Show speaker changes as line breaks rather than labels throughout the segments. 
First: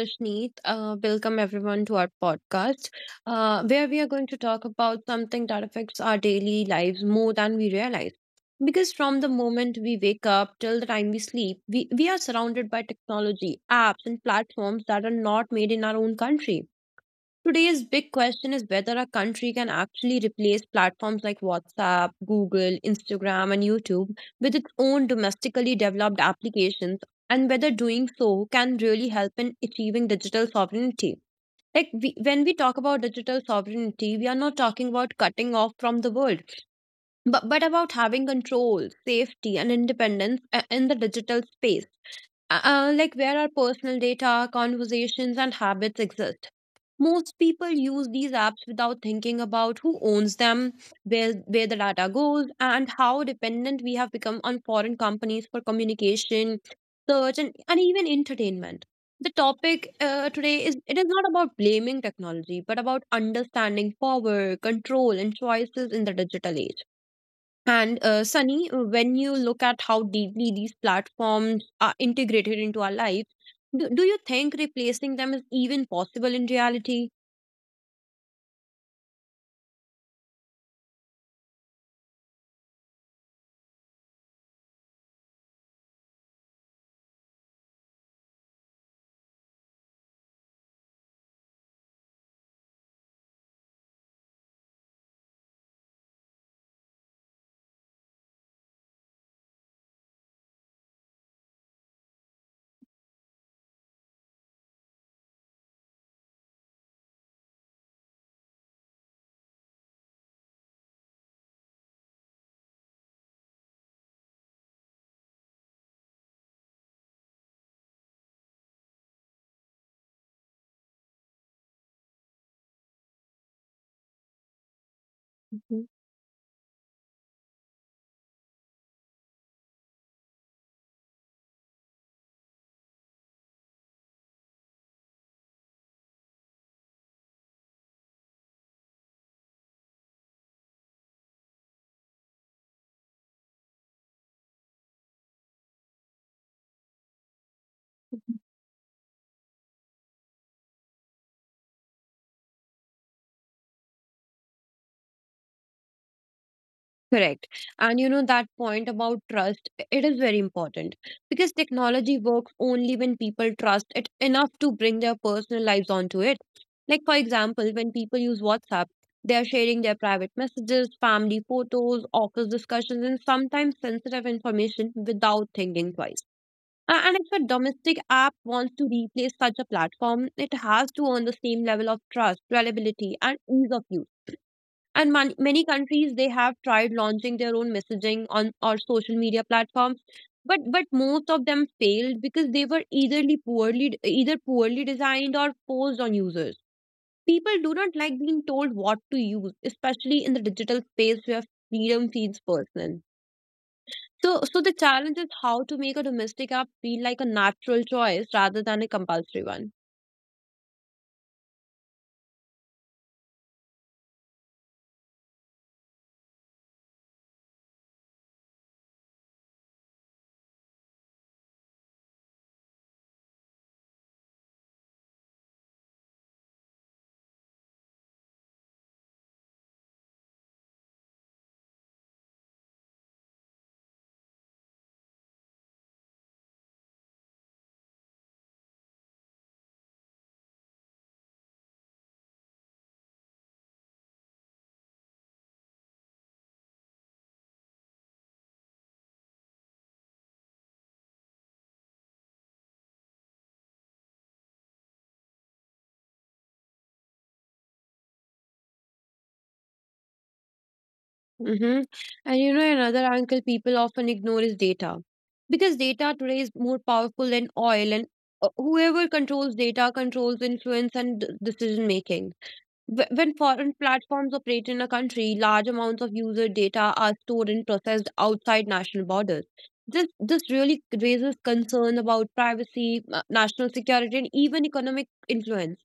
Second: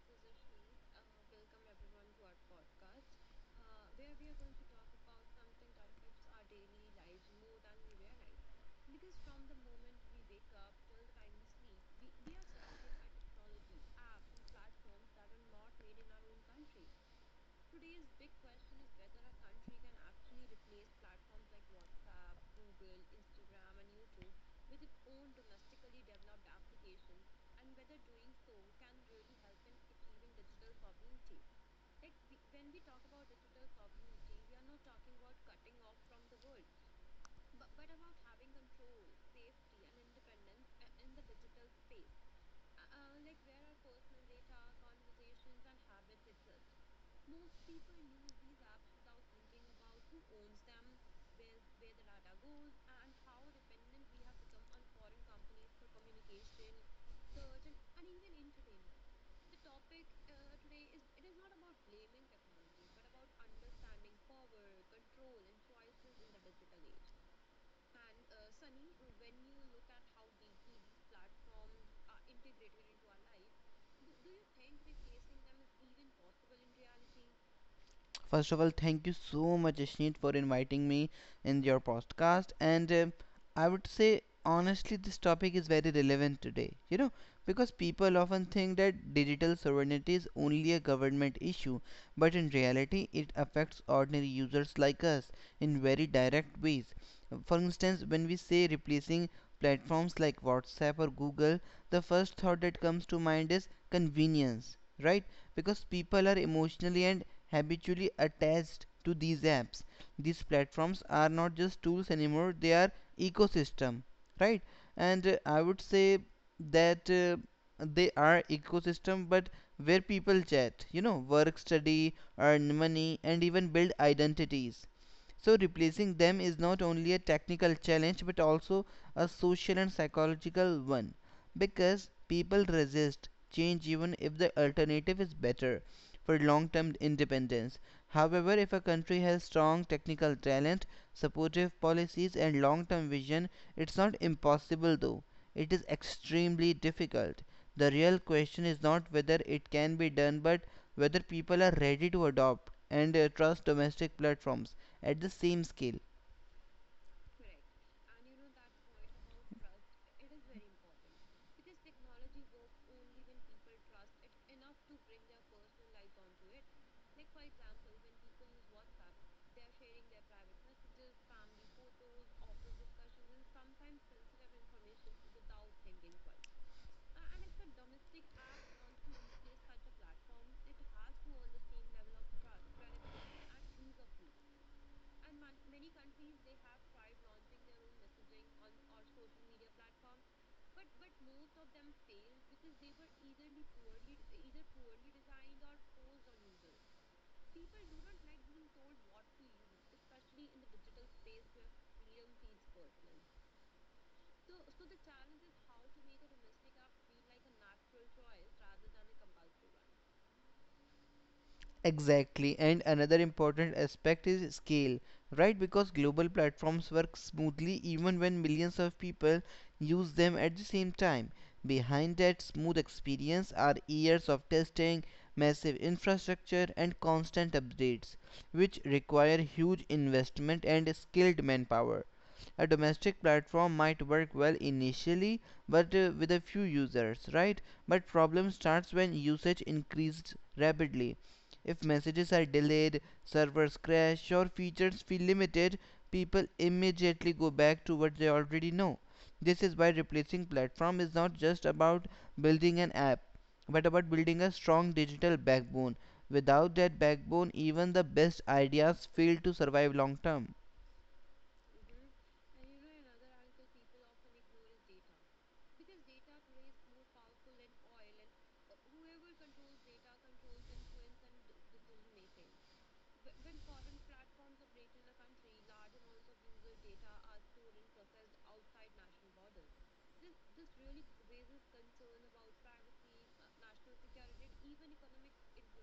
Ashneet. Welcome everyone to our podcast, where we are going to talk about something that affects our daily lives more than we realize. Because from the moment we wake up till the time we sleep, we are surrounded by technology, apps, and platforms that are not made in our own country. Today's big question is whether a country can actually replace platforms like WhatsApp, Google, Instagram, and YouTube with its own domestically developed applications, and whether doing so can really help in achieving digital sovereignty. Like we, when we talk about digital sovereignty, we are not talking about cutting off from the world, but about having control, safety, and independence in the digital space. Like where our personal data, conversations, and habits exist. Most people use these apps without thinking about who owns them, where the data goes, and how dependent we have become on foreign companies for communication, search, and even entertainment. The topic today is it is not about blaming technology, but about understanding power, control, and choices in the digital age. And Sunny, when you look at how deeply these platforms are integrated into our lives, do you think replacing them is even possible in reality?
First of all, thank you so much, Ashneet, for inviting me in your podcast. And I would say, honestly, this topic is very relevant today, you know, because people often think that digital sovereignty is only a government issue, but in reality, it affects ordinary users like us in very direct ways. For instance, when we say replacing platforms like WhatsApp or Google, the first thought that comes to mind is convenience, right? Because people are emotionally and habitually attached to these apps. These platforms are not just tools anymore, they are ecosystem, right. and I would say that They are ecosystem, but where people chat, you know, work, study, earn money, and even build identities. So replacing them is not only a technical challenge but also a social and psychological one, because people resist change even if the alternative is better for long-term independence. However, if a country has strong technical talent, supportive policies and long-term vision, it's not impossible though. It is extremely difficult. The real question is not whether it can be done, but whether people are ready to adopt and trust domestic platforms at the same scale.
Correct. And you know that point about trust, it is very important because technology works only when people trust it enough to bring their personal lives onto it. Like, for example, when people use WhatsApp, they are sharing their private messages, family photos, office discussions, and sometimes sensitive information without thinking twice. And if a domestic app wants to replace such a platform, it has to earn the same level of trust, reliability, and ease of use. And many countries they have tried launching their own messaging on or social media platforms, but most of them failed because they were either poorly designed or forced on users. People do not like being told what to use, especially in the digital space where freedom feels personal. So the challenge is how to make a domestic app feel like a natural choice rather than a compulsory one.
Exactly, and another important aspect is scale, right? Because global platforms work smoothly even when millions of people use them at the same time. Behind that smooth experience are years of testing, massive infrastructure, and constant updates, which require huge investment and skilled manpower. A domestic platform might work well initially, but with a few users, right? But problem starts when usage increased rapidly. If messages are delayed, servers crash, or features feel limited, people immediately go back to what they already know. This is why replacing platform is not just about building an app, but about building a strong digital backbone. Without that backbone, even the best ideas fail to survive long term.
Mm-hmm. And you know, another angle people often ignore is data. Because data today is more powerful than oil, and whoever controls data controls influence and decision making. When foreign platforms operate in a country, large amounts of user data are stored and processed outside national borders. This really raises concern about privacy, national security, and even economic influence.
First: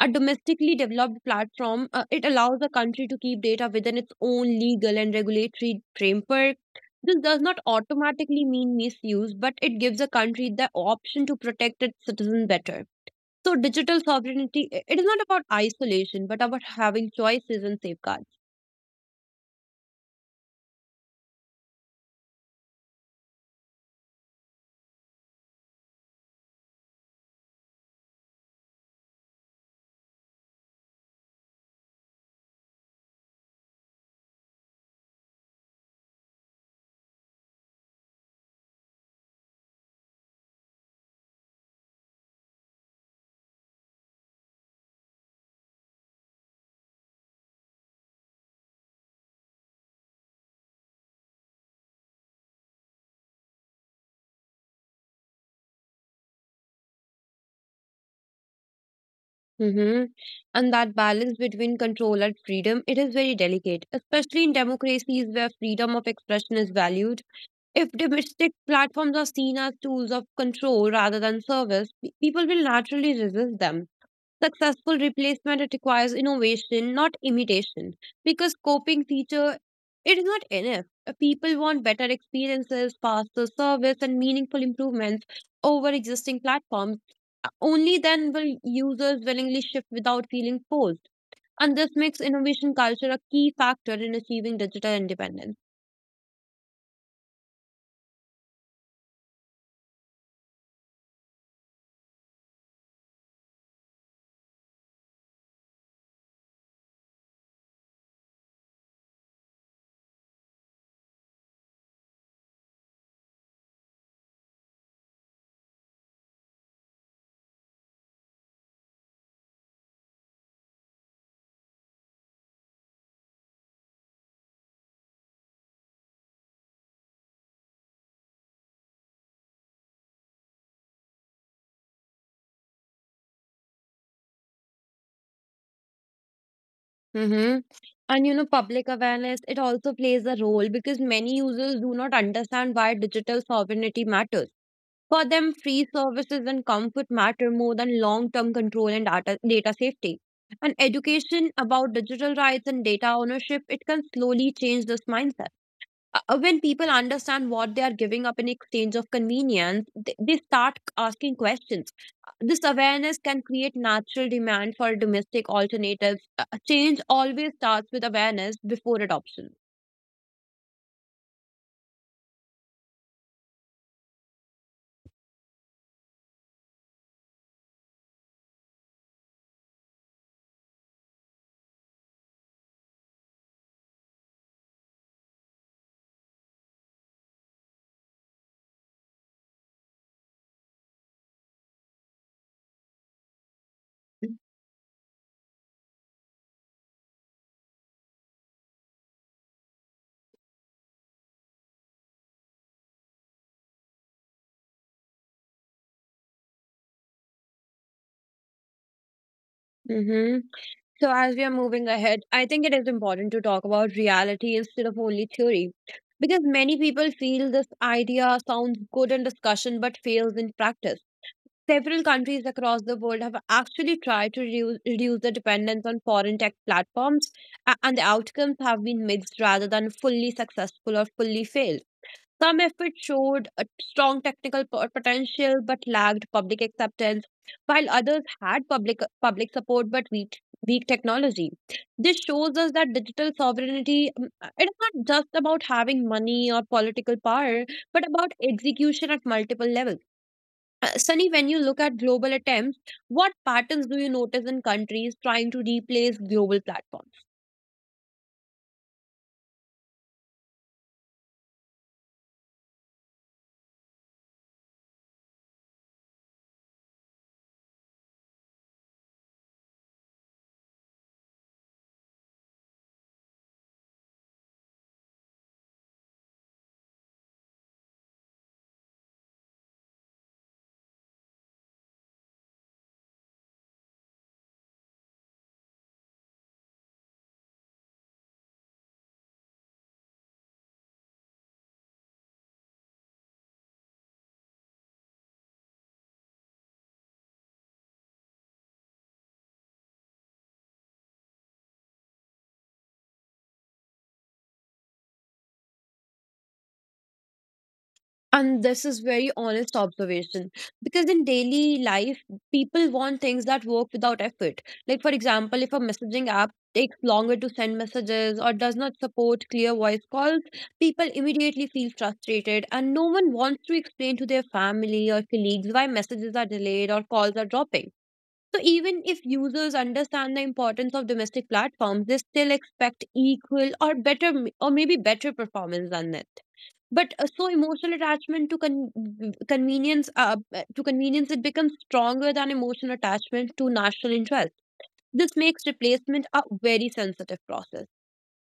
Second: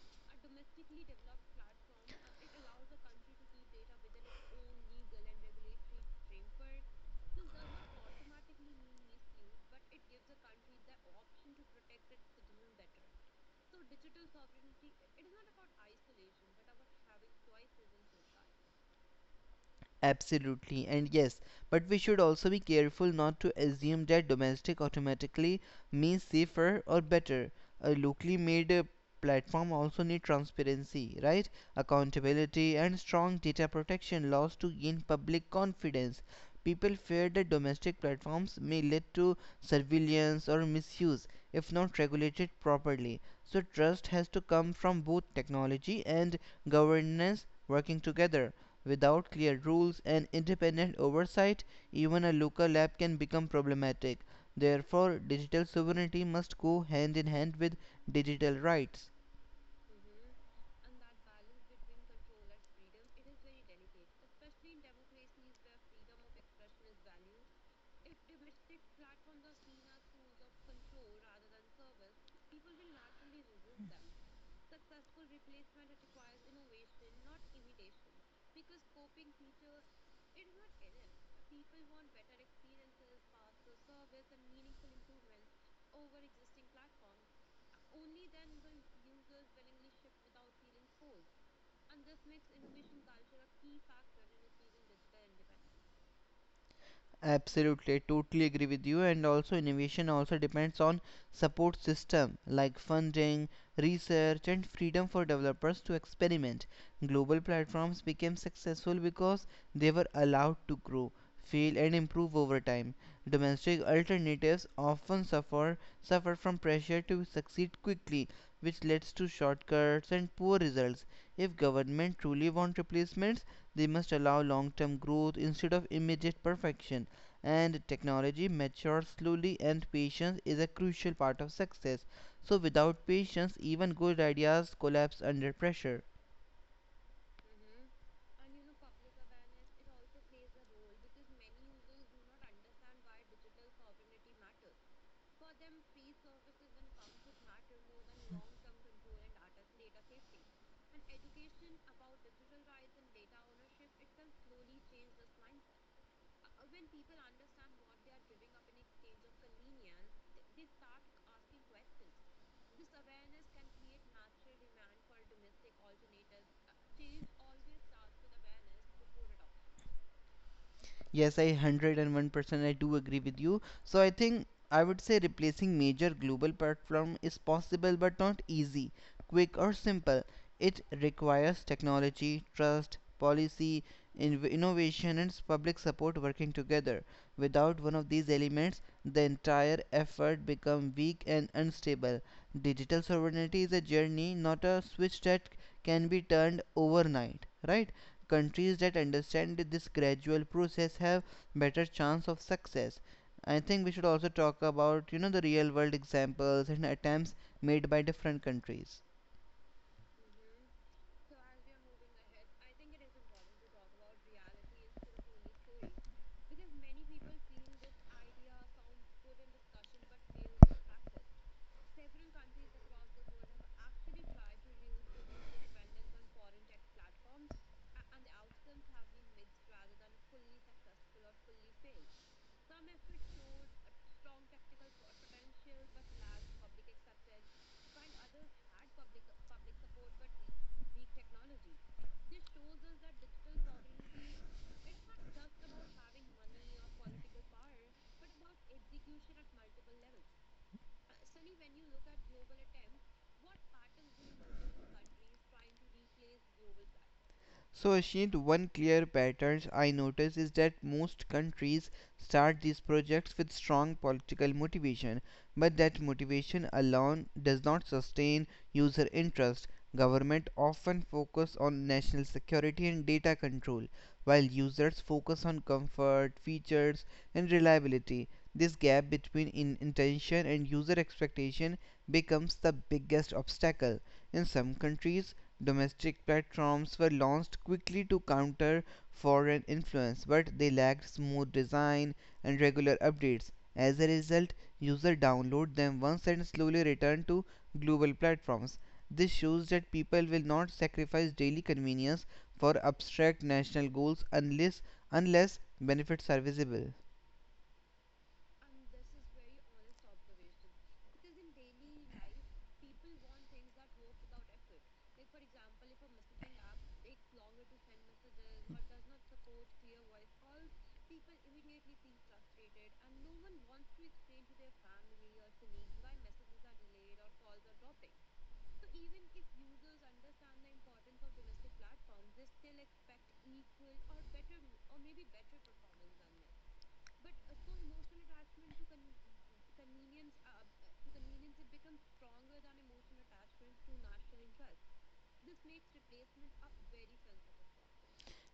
A domestically developed platform, it allows a country to keep data within its own legal and regulatory framework. This does not automatically mean misuse, but it gives a country the option to protect its citizens better. So, digital sovereignty, it is not about isolation, but about having choices and safeguards.
Absolutely, and yes, but we should also be careful not to assume that domestic automatically means safer or better. A locally made platform also need transparency, right? Accountability and strong data protection laws to gain public confidence. People fear that domestic platforms may lead to surveillance or misuse if not regulated properly. So, trust has to come from both technology and governance working together. Without clear rules and independent oversight, even a local app can become problematic. Therefore, digital sovereignty must go hand in hand with digital rights.
Hmm. And that balance between control and freedom, it is very delicate, especially in democracies where freedom of expression is valued. If domestic platforms are seen as tools of control rather than service, people will naturally resist them. Successful replacement it requires innovation, not imitation, because coping feature it is not enough. People want better experiences, faster service, and meaningful improvements over existing platforms. Only then will users willingly shift without feeling forced, and this makes innovation culture a key factor in achieving digital independence.
Absolutely, I totally agree with you. And also, innovation also depends on support system like funding, research, and freedom for developers to experiment. Global platforms became successful because they were allowed to grow, fail, and improve over time. Domestic alternatives often suffer from pressure to succeed quickly, which leads to shortcuts and poor results. If government truly want replacements, they must allow long-term growth instead of immediate perfection. And technology matures slowly, and patience is a crucial part of success. So without patience, even good ideas collapse under pressure.
Mm-hmm. And you know, public awareness, it also plays a role because many users do not understand why digital sovereignty matters. For them, free services and comfort matter more than long term control and data safety. And education about digital rights and data ownership, it can slowly change this mindset. When people understand what they are giving up in exchange of convenience, they start asking questions. This awareness can create natural demand for domestic alternatives. Change always starts with awareness before adoption.
Yes, I 101%, I do agree with you. So I think I would say replacing major global platform is possible but not easy, quick or simple. It requires technology, trust, policy, innovation and public support working together. Without one of these elements, the entire effort becomes weak and unstable. Digital sovereignty is a journey, not a switch that can be turned overnight, right? Countries that understand this gradual process have better chance of success. I think we should also talk about, you know, the real world examples and attempts made by different countries.
Hmm. So, as we are moving ahead, I think it is important to talk about reality instead of only theory. Because many people feel this idea sounds good in discussion but fails in practice. Several countries across the world have actually tried to reduce the dependence on foreign tech platforms, and the outcomes have been mixed rather than fully successful or fully failed. Some efforts showed a strong technical potential but lacked public acceptance, while others had public support but weak technology. This shows us that digital sovereignty it's not just about having money or political power, but about execution at multiple levels. Sunny, when you look at global attempts, what patterns do you notice in countries trying to replace global platforms?
So, Ashit, one clear pattern I notice is that most countries start these projects with strong political motivation, but that motivation alone does not sustain user interest. Government often focus on national security and data control, while users focus on comfort, features, and reliability. This gap between intention and user expectation becomes the biggest obstacle. In some countries, domestic platforms were launched quickly to counter foreign influence, but they lacked smooth design and regular updates. As a result, users download them once and slowly return to global platforms. This shows that people will not sacrifice daily convenience for abstract national goals unless benefits are visible.
And this is very honest observation because in daily life, people want things that work without effort. Like for example, if a messaging app takes longer to send messages or does not support clear voice calls, people immediately feel frustrated and no one wants to explain to their family or colleagues why messages are delayed or calls are dropping. So even if users understand the importance of domestic platforms, they still expect equal or better or maybe better performance than it. But emotional attachment to convenience to convenience it becomes stronger than emotional attachment to national interest. This makes replacement a very sensitive process.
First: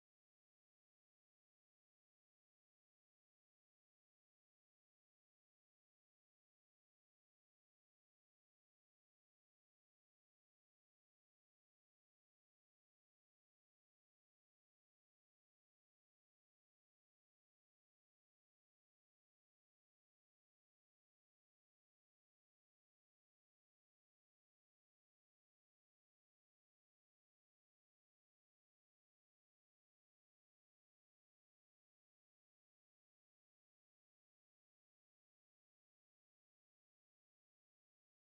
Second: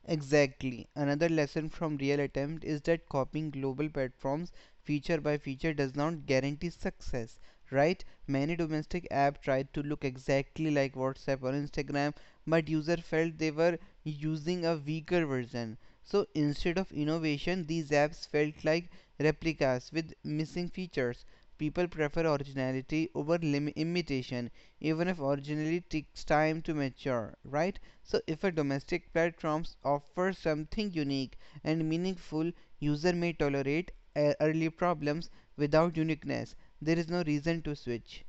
Exactly. Another lesson from Real Attempt is that copying global platforms feature by feature does not guarantee success, right? Many domestic apps tried to look exactly like WhatsApp or Instagram, but users felt they were using a weaker version. So instead of innovation, these apps felt like replicas with missing features. People prefer originality over imitation, even if originality takes time to mature, right? So if a domestic platform offers something unique and meaningful, user may tolerate early problems. Without uniqueness, there is no reason to switch.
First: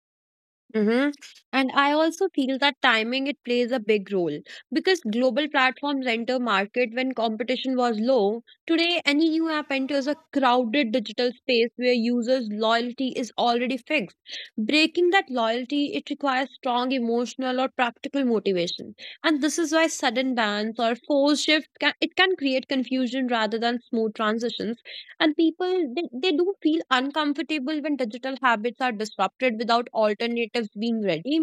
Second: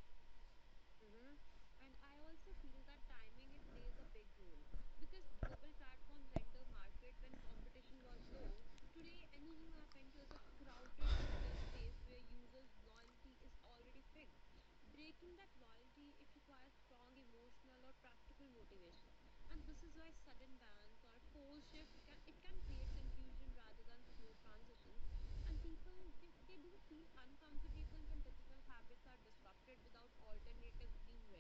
Mm-hmm. And I also feel that timing it plays a big role because global platforms enter market when competition was low. Today, any new app enters a crowded digital space where users' loyalty is already fixed. Breaking that loyalty, it requires strong emotional or practical motivation. And this is why sudden bans or forced shifts can, it can create confusion rather than smooth transitions, and people they do feel uncomfortable when digital habits are disrupted without alternatives being ready.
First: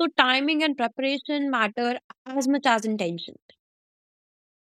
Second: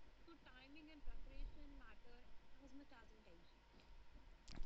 So timing and preparation matter as much as intention.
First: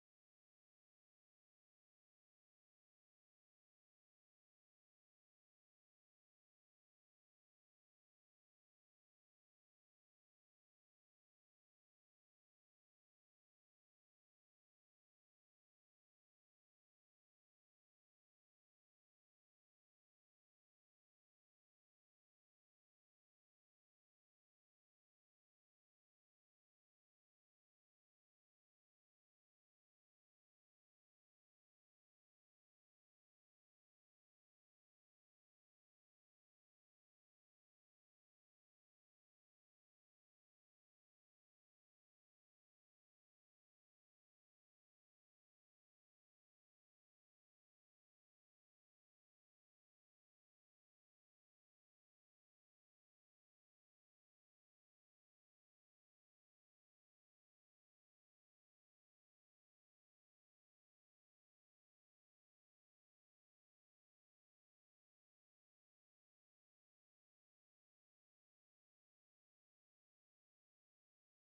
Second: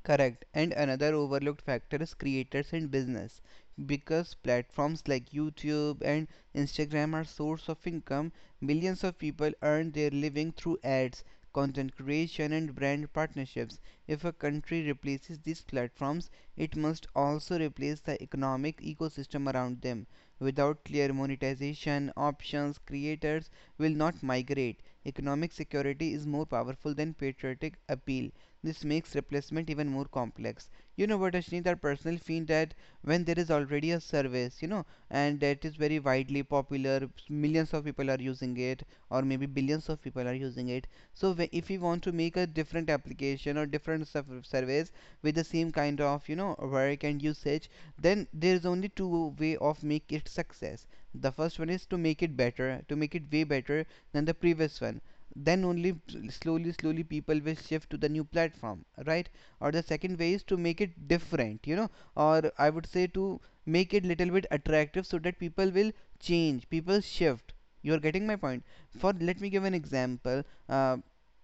Correct. And another overlooked factor is creators and business. Because platforms like YouTube and Instagram are source of income, millions of people earn their living through ads, content creation and brand partnerships. If a country replaces these platforms, it must also replace the economic ecosystem around them. Without clear monetization options, creators will not migrate. Economic security is more powerful than patriotic appeal. This makes replacement even more complex. You know what, Ashneet, I personally feel that when there is already a service, you know, and that is very widely popular, millions of people are using it, or maybe billions of people are using it. So if we want to make a different application or different service with the same kind of, you know, work and usage, then there is only two way of make it success. The first one is to make it better, to make it way better than the previous one. Then only slowly slowly people will shift to the new platform, right? Or the second way is to make it different, you know, or I would say to make it little bit attractive so that people will change, people shift. You're getting my point. For Let me give an example. uh,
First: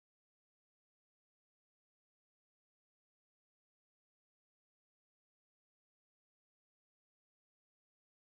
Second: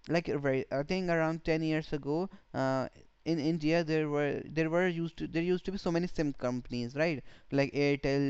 like right, I think around 10 years ago, in india there used to be so many sim companies, right? Like Airtel,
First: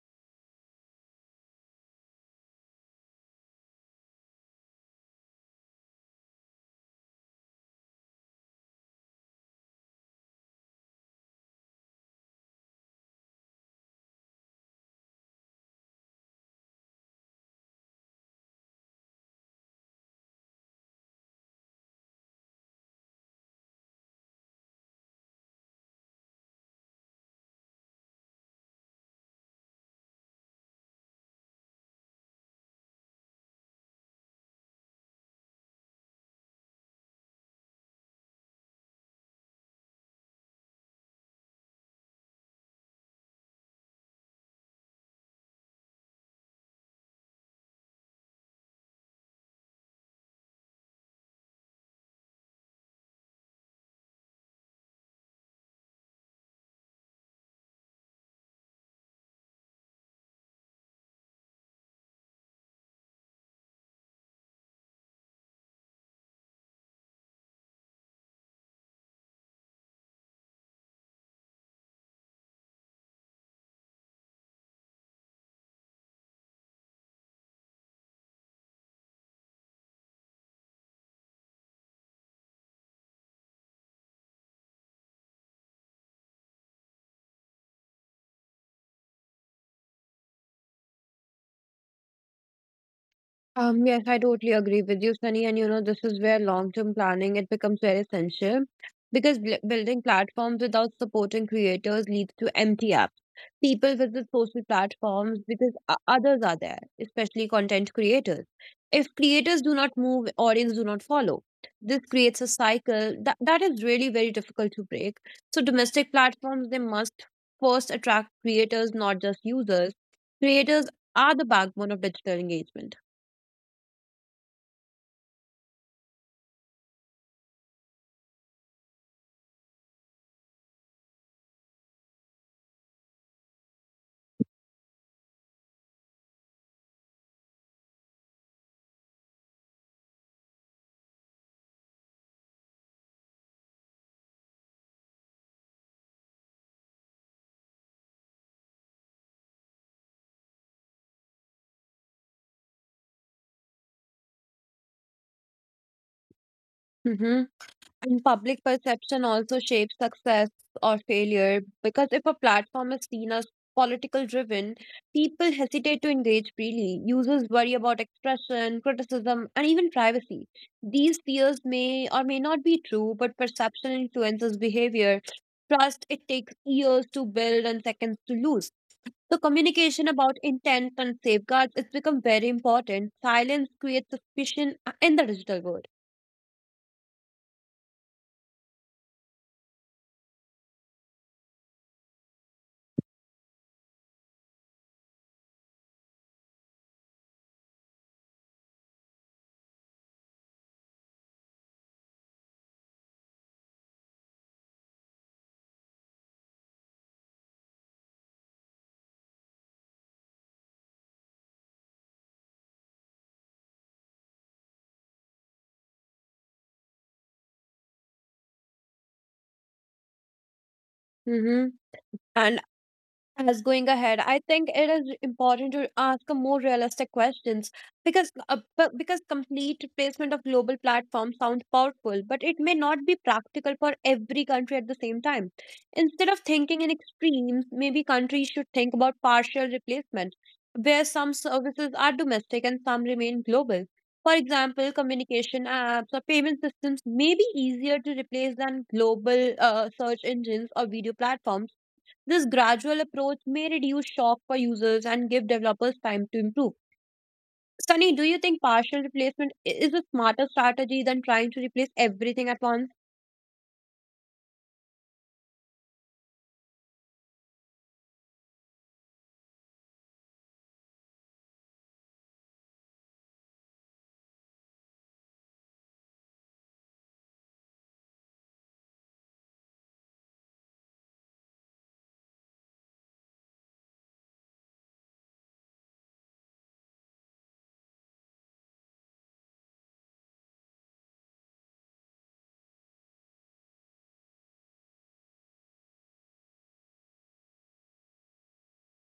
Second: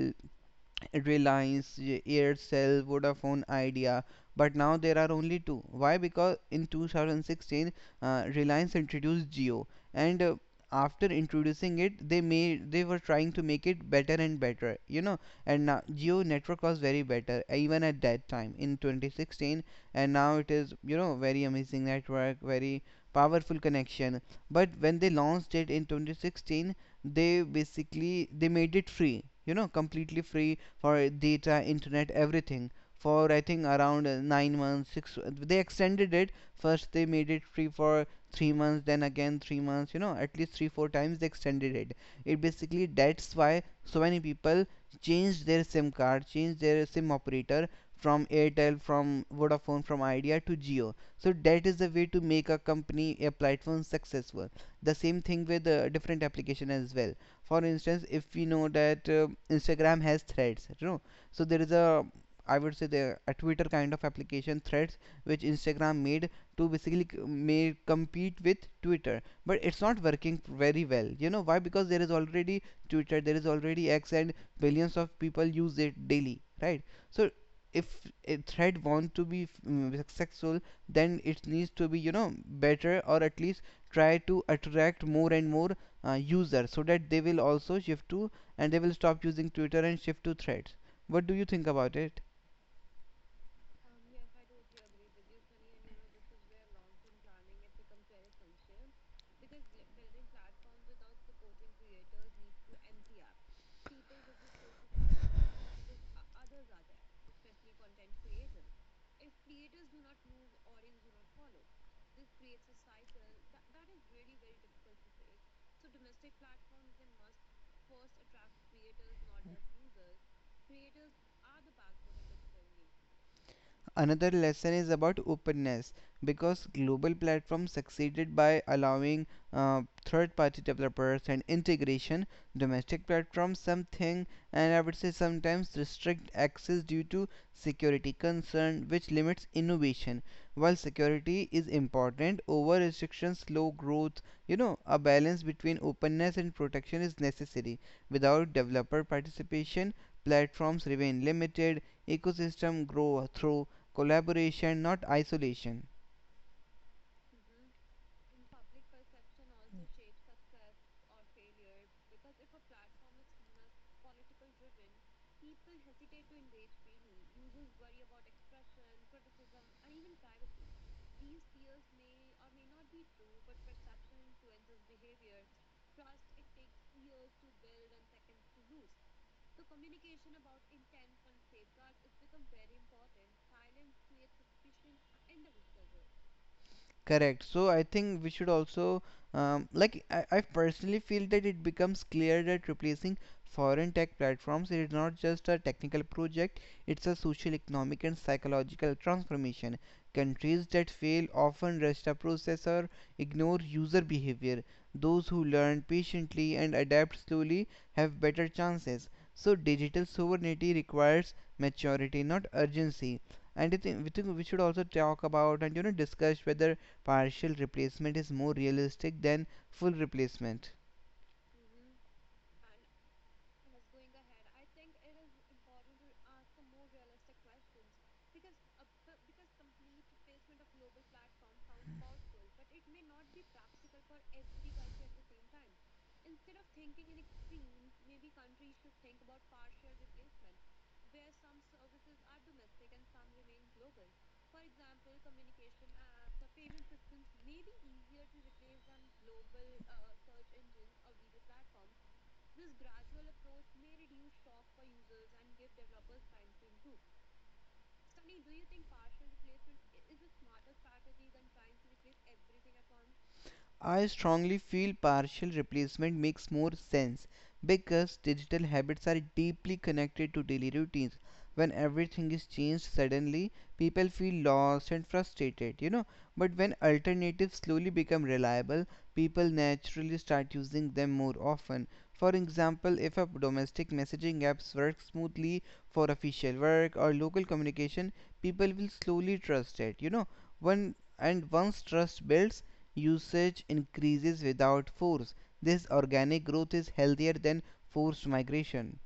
Reliance, Aircel, Vodafone Idea, but now there are only two. Why? Because in 2016, Reliance introduced Geo, and after introducing it, they were trying to make it better and better, you know. And now Geo network was very better even at that time in 2016, and now it is, you know, very amazing network, very powerful connection. But when they launched it in 2016, they made it free, you know, completely free for data, internet, everything, for I think around 9 months, six. They extended it. First they made it free for 3 months, then again 3 months. You know, at least 3 4 times they extended it. It basically That's why so many people changed their SIM card, changed their SIM operator from Airtel, from Vodafone, from Idea to Geo. So that is the way to make a company, a platform successful. The same thing with different application as well. For instance, if we know that instagram has threads, you know. So there is a, I would say, the a twitter kind of application, threads, which instagram made to basically may compete with twitter. But it's not working very well, you know why? Because there is already twitter, there is already x, and billions of people use it daily, right? So if a thread wants to be successful, then it needs to be, you know, better, or at least try to attract more and more user so that they will also shift to, and they will stop using twitter and shift to threads. What do you think about it?
Yes, I totally agree with you, Sunny. And you know, this is where long-term planning it becomes very essential because bl building platforms without supporting creators leads to empty apps. People visit social platforms because others are there, especially content creators. If creators do not move, audience do not follow. This creates a cycle that is really very difficult to break. So domestic platforms, they must first attract creators, not just users. Creators are the backbone of digital engagement.
Another lesson is about openness, because global platforms succeeded by allowing third party developers and integration. Domestic platforms, something, and I would say sometimes restrict access due to security concern, which limits innovation. While security is important, over restrictions slow growth. You know, a balance between openness and protection is necessary. Without developer participation, platforms remain limited, ecosystem grow through collaboration, not isolation.
Mhm. And public perception also shapes success or failure because if a platform is seen as political driven, people hesitate to engage freely. Users worry about expression, criticism, and even privacy. These fears may or may not be true, but perception influences behavior. Trust it takes years to build and seconds to lose. So communication about intent and safeguards it's become very important. Silence creates suspicion in the digital world.
Correct. So I think we should also, like I personally feel that it becomes clear that replacing foreign tech platforms is not just a technical project, it's a social, economic, and psychological transformation. Countries that fail often rush the process or ignore user behavior. Those who learn patiently and adapt slowly have better chances. So digital sovereignty requires maturity, not urgency. We think we should also talk about, and you know, discuss whether partial replacement is more realistic than full replacement.
Mm-hmm. As going ahead, I think it is important to ask a more realistic questions because because complete replacement of global platforms sounds powerful but it may not be practical for every country at the same time. Instead of thinking in extremes, maybe countries should think about partial replacement, where some services are domestic and some remain global. For example, communication apps or payment systems may be easier to replace than global search engines or video platforms. This gradual approach may reduce shock for users and give developers time to improve. Sunny, do you think partial replacement is a smarter strategy than trying to replace everything at once?
I strongly feel partial replacement makes more sense because digital habits are deeply connected to daily routines. When everything is changed suddenly, people feel lost and frustrated, you know. But when alternatives slowly become reliable, people naturally start using them more often. For example, if a domestic messaging apps work smoothly for official work or local communication, people will slowly trust it. One and once trust builds, usage increases without force. This organic growth is healthier than forced migration.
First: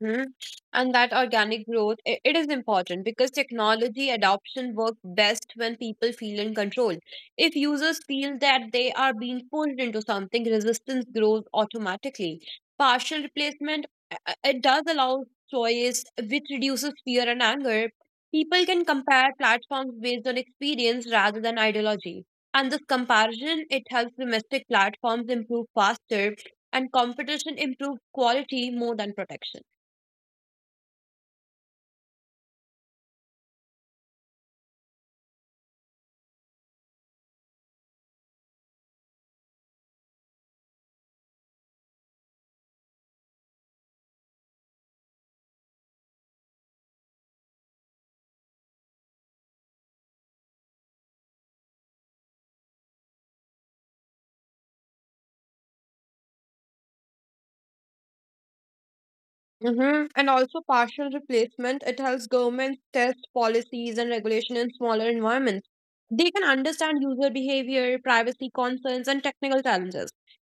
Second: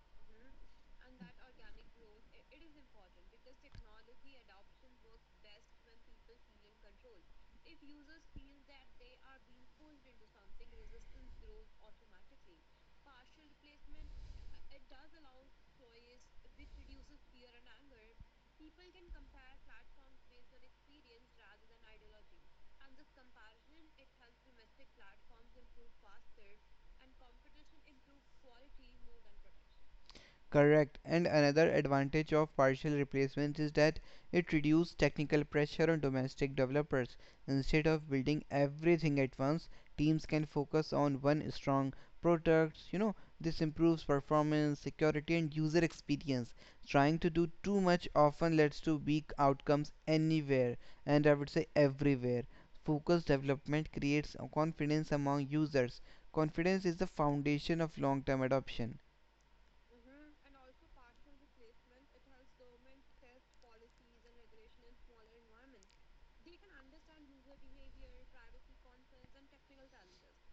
Mhm. And that organic growth, it is important because technology adoption works best when people feel in control. If users feel that they are being pushed into something, resistance grows automatically. Partial replacement, it does allow choice, which reduces fear and anger. People can compare platforms based on experience rather than ideology. And this comparison, it helps domestic platforms improve faster and competition improves quality more than protection.
Correct. And another advantage of partial replacements is that it reduces technical pressure on domestic developers. Instead of building everything at once, teams can focus on one strong product. This improves performance, security, and user experience. Trying to do too much often leads to weak outcomes anywhere, and I would say everywhere. Focused development creates a confidence among users. Confidence is the foundation of long term adoption.
Hmm. And also partial replacement, it helps governments test policies and regulation in smaller environments. They can understand user behavior, privacy concerns, and technical challenges.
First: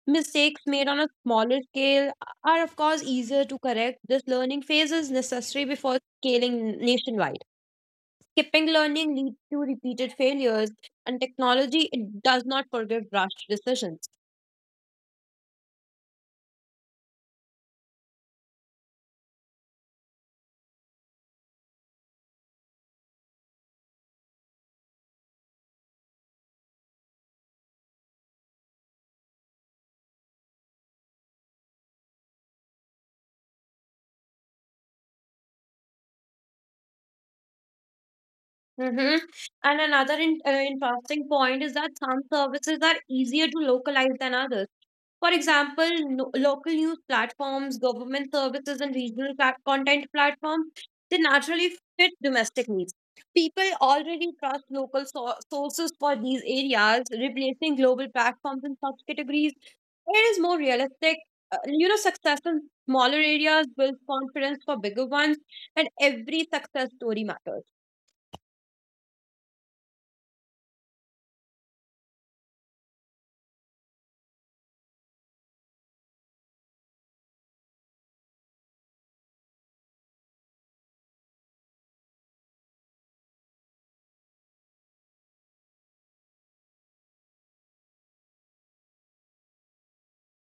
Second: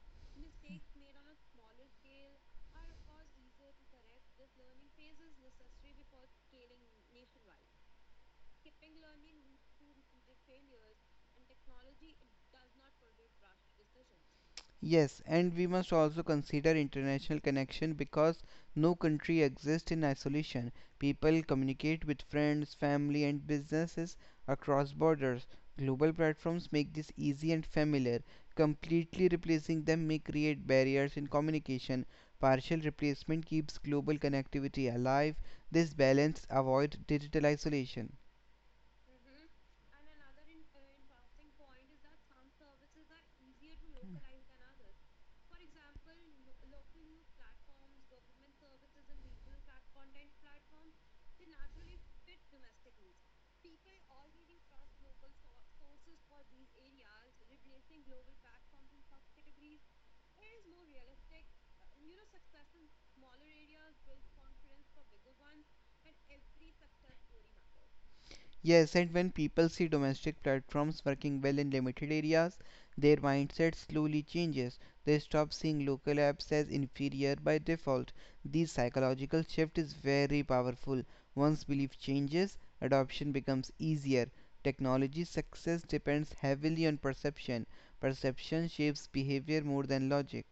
Mistakes made on a smaller scale are, of course, easier to correct. This learning phase is necessary before scaling nationwide. Skipping learning leads to repeated failures, and technology it does not forgive rushed decisions.
Yes, and we must also consider international connection because no country exists in isolation. People communicate with friends, family, and businesses across borders. Global platforms make this easy and familiar. Completely replacing them may create barriers in communication. Partial replacement keeps global connectivity alive. This balance avoids digital isolation.
Mm-hmm. And another in, interesting point is that some services are easier to localize than others. For example, no, local news platforms, government services, and regional content platforms, they naturally fit domestic needs. People already trust local sources for these areas, replacing global platforms in such categories. It is more realistic. You know, success in smaller areas builds confidence for bigger ones, and every success story matters.
Yes, and when people see domestic platforms working well in limited areas, their mindset slowly changes. They stop seeing local apps as inferior by default. This psychological shift is very powerful. Once belief changes, adoption becomes easier. Technology success depends heavily on perception. Perception shapes behavior more than logic.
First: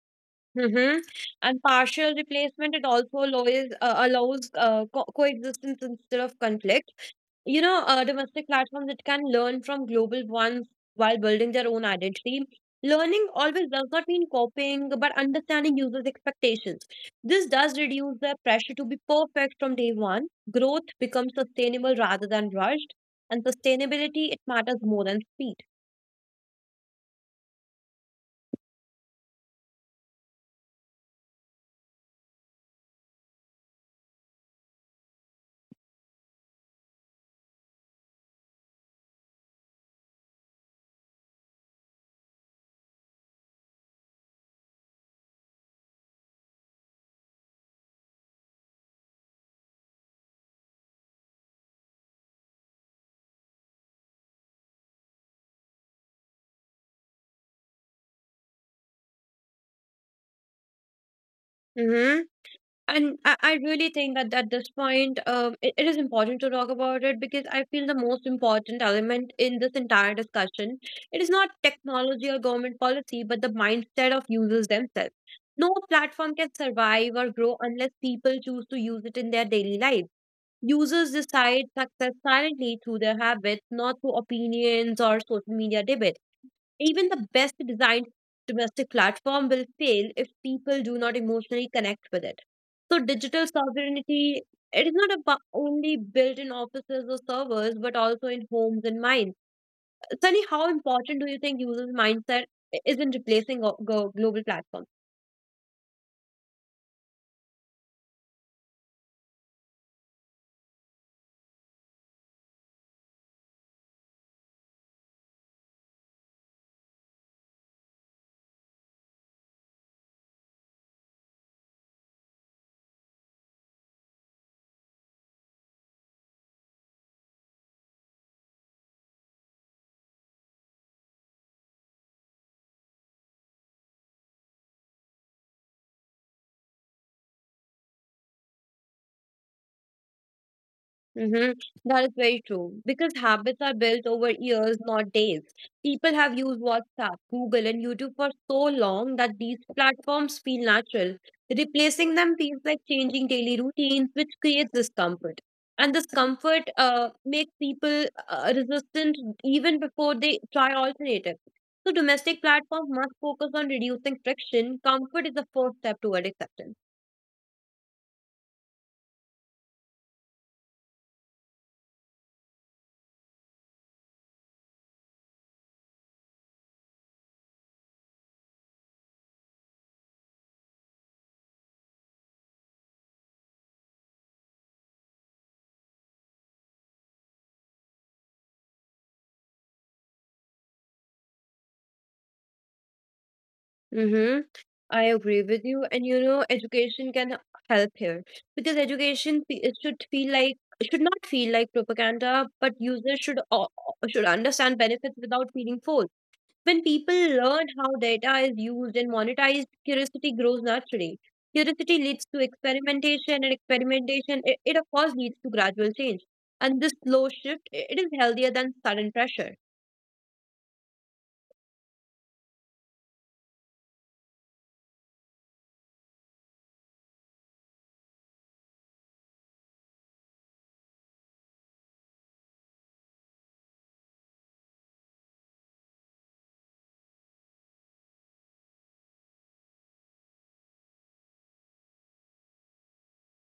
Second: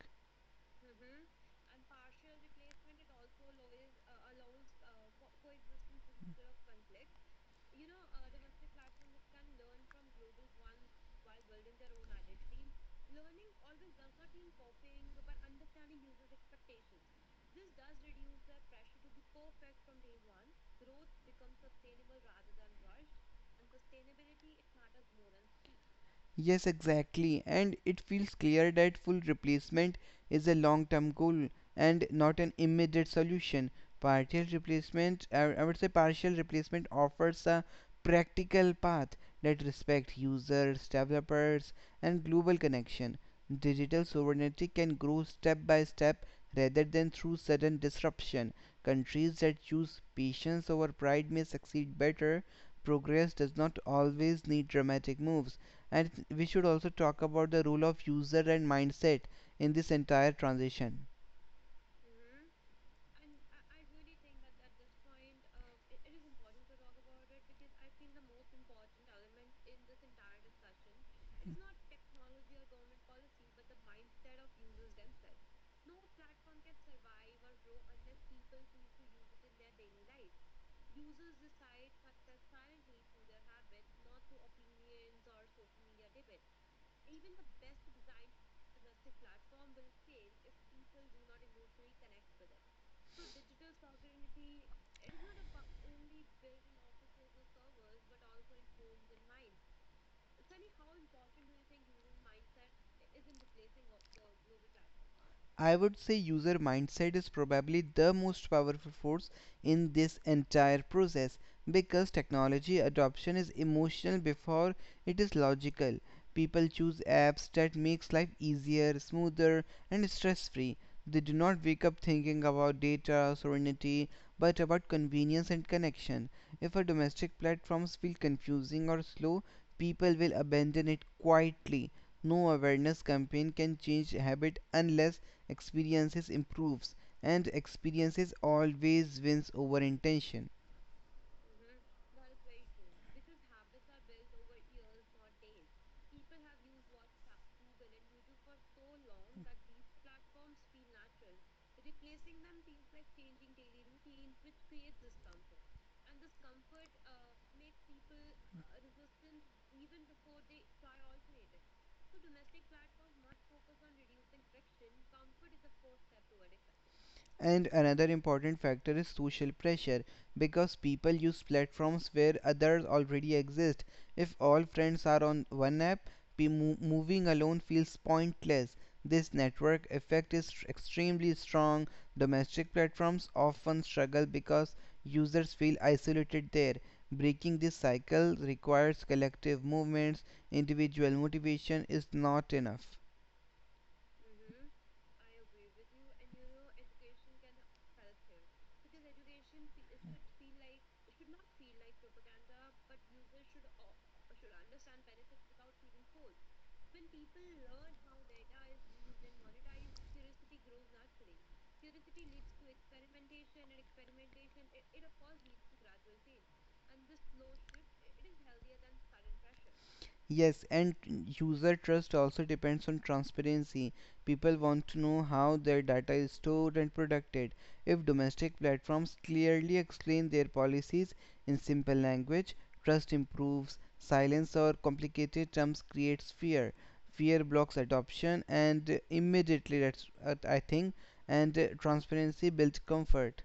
Mm-hmm. And partial replacement, it also allows, co- co-existence instead of conflict. You know, domestic platforms that can learn from global ones while building their own identity. Learning always does not mean copying, but understanding users' expectations. This does reduce the pressure to be perfect from day one. Growth becomes sustainable rather than rushed, and sustainability, it matters more than speed.
Yes, exactly. And it feels clear that full replacement is a long term goal and not an immediate solution. Partial replacement, I would say partial replacement offers a practical path that respects users, developers, and global connection. Digital sovereignty can grow step by step rather than through sudden disruption. Countries that choose patience over pride may succeed better. Progress does not always need dramatic moves, and we should also talk about the role of user and mindset in this entire transition.
Mhm. And I really think that at this point, it is important to talk about it because I feel the most important element in this entire discussion, it is not technology or government policy, but the mindset of users themselves. No platform can survive or grow unless people choose to use it in their daily life. Users decide success silently through their habits, not through opinions or social media debates. Even the best designed domestic platform will fail if people do not emotionally connect with it. So, digital sovereignty it is not about only built in offices or servers, but also in homes and minds. Sunny, how important do you think users' mindset is in replacing global platforms?
I would say user mindset is probably the most powerful force in this entire process because technology adoption is emotional before it is logical. People choose apps that makes life easier, smoother and stress-free. They do not wake up thinking about data sovereignty but about convenience and connection. If a domestic platforms feel confusing or slow, people will abandon it quietly. No awareness campaign can change habit unless experiences improves, and experiences always wins over intention.
Mm-hmm. That is very true because habits are built over years, not days. People have used WhatsApp, Google, and YouTube for so long that these platforms feel natural. Replacing them feels like changing daily routines, which creates discomfort. And this comfort makes people resistant even before they try alternatives. So, domestic platforms must focus on reducing friction. Comfort is the first step toward acceptance.
And another important factor is social pressure because people use platforms where others already exist. If all friends are on one app, moving alone feels pointless. This network effect is extremely strong. Domestic platforms often struggle because users feel isolated there. Breaking this cycle requires collective movements. Individual motivation is not enough.
Mm-hmm. I agree with you. And education can help here because it should not feel like propaganda, but users should understand benefits without feeling forced. When people learn how data is used and monetized, curiosity grows naturally. Curiosity leads to experimentation, and experimentation it of course leads to gradual change. And this slow shift it is healthier than sudden pressure.
Yes, and user trust also depends on transparency. People want to know how their data is stored and protected. If domestic platforms clearly explain their policies in simple language, trust improves. Silence or complicated terms creates fear. Fear blocks adoption, and immediately, that's what I think, and transparency builds comfort.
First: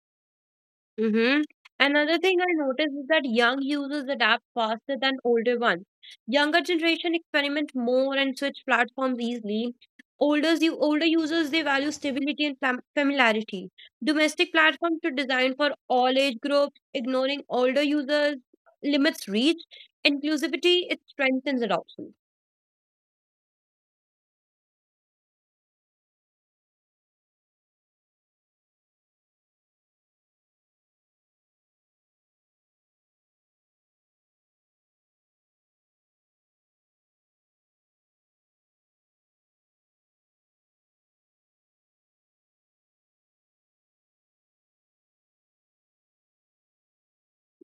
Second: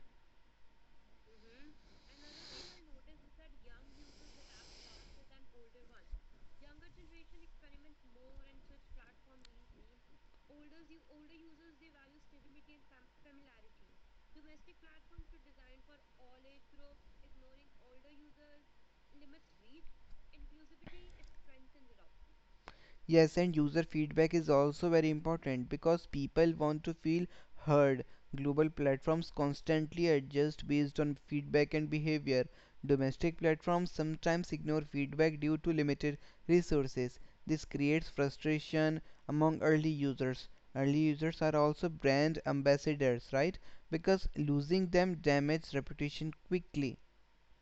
Mm-hmm. Another thing I noticed is that young users adapt faster than older ones. Younger generation experiment more and switch platforms easily. Older users they value stability and familiarity. Domestic platforms should design for all age groups, ignoring older users limits reach. Inclusivity it strengthens adoption.
Yes, and user feedback is also very important because people want to feel heard. Global platforms constantly adjust based on feedback and behavior. Domestic platforms sometimes ignore feedback due to limited resources. This creates frustration among early users. Early users are also brand ambassadors, right? Because losing them damages reputation quickly.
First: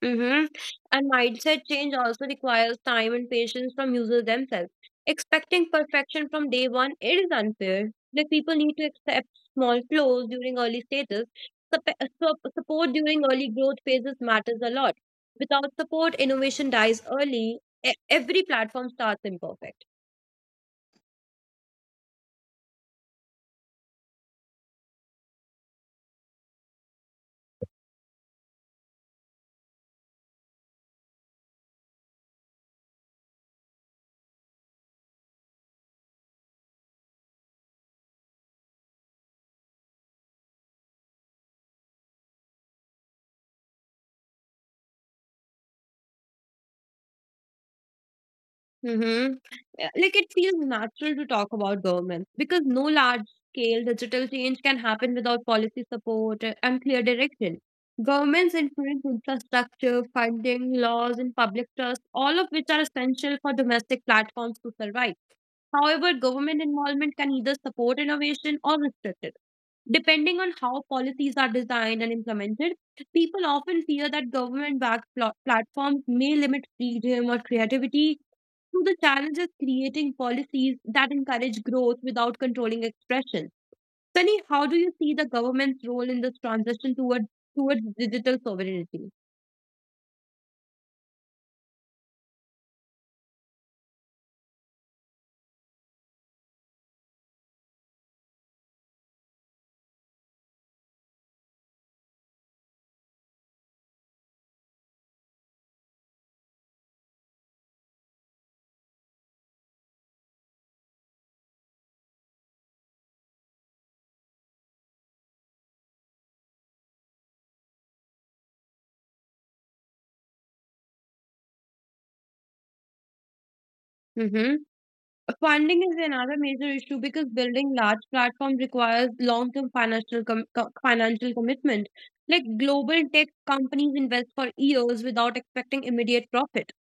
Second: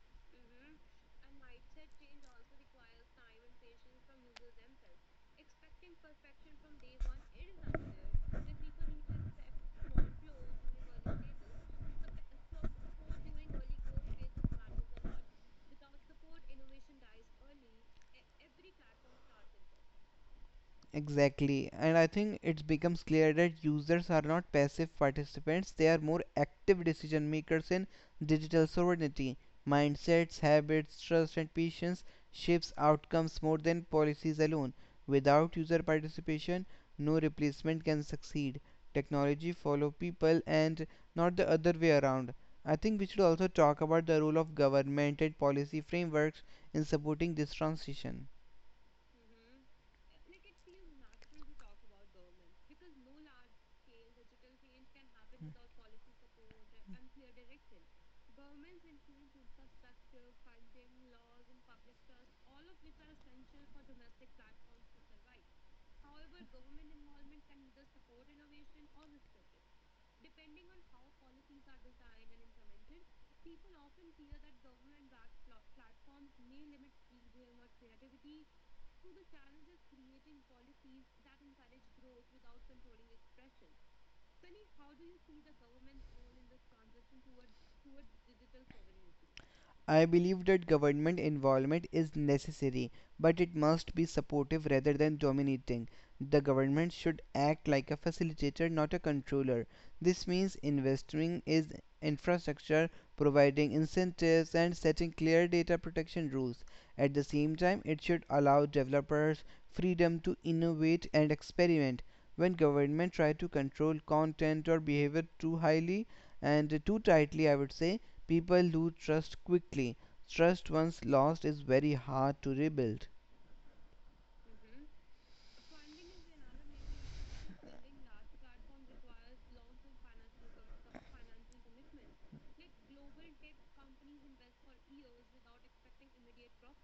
Mm-hmm. And mindset change also requires time and patience from users themselves. Expecting perfection from day one it is unfair. Like people need to accept small flaws during early stages. Sup- Support during early growth phases matters a lot. Without support, innovation dies early. Every platform starts imperfect.
Exactly, and I think it becomes clear that users are not passive participants, they are more active decision makers in digital sovereignty. Mindsets, habits, trust, and patience shapes outcomes more than policies alone. Without user participation, no replacement can succeed. Technology follow people and not the other way around. I think we should also talk about the role of government and policy frameworks in supporting this transition.
Mm-hmm. Yeah, like it feels natural to talk about governments because no large scale digital change can happen without policy support and clear direction. Governments influence infrastructure, funding, laws, and public trust, all of which are essential for domestic platforms to survive. However, government involvement can either support innovation or restrict it. Depending on how policies are designed and implemented, people often fear that government backed platforms may limit freedom or creativity. So, the challenge is creating policies that encourage growth without controlling expression. Sunny, how do you see the government's role in this transition towards digital sovereignty?
I believe that government involvement is necessary, but it must be supportive rather than dominating. The government should act like a facilitator, not a controller. This means investing in infrastructure, providing incentives, and setting clear data protection rules. At the same time, it should allow developers freedom to innovate and experiment. When government try to control content or behavior too highly and too tightly, I would say, people lose trust quickly. Trust once lost is very hard to rebuild.
Mm-hmm. Funding is another major issue because building large platforms requires long-term financial commitment. Like global tech companies invest for years without expecting immediate profit.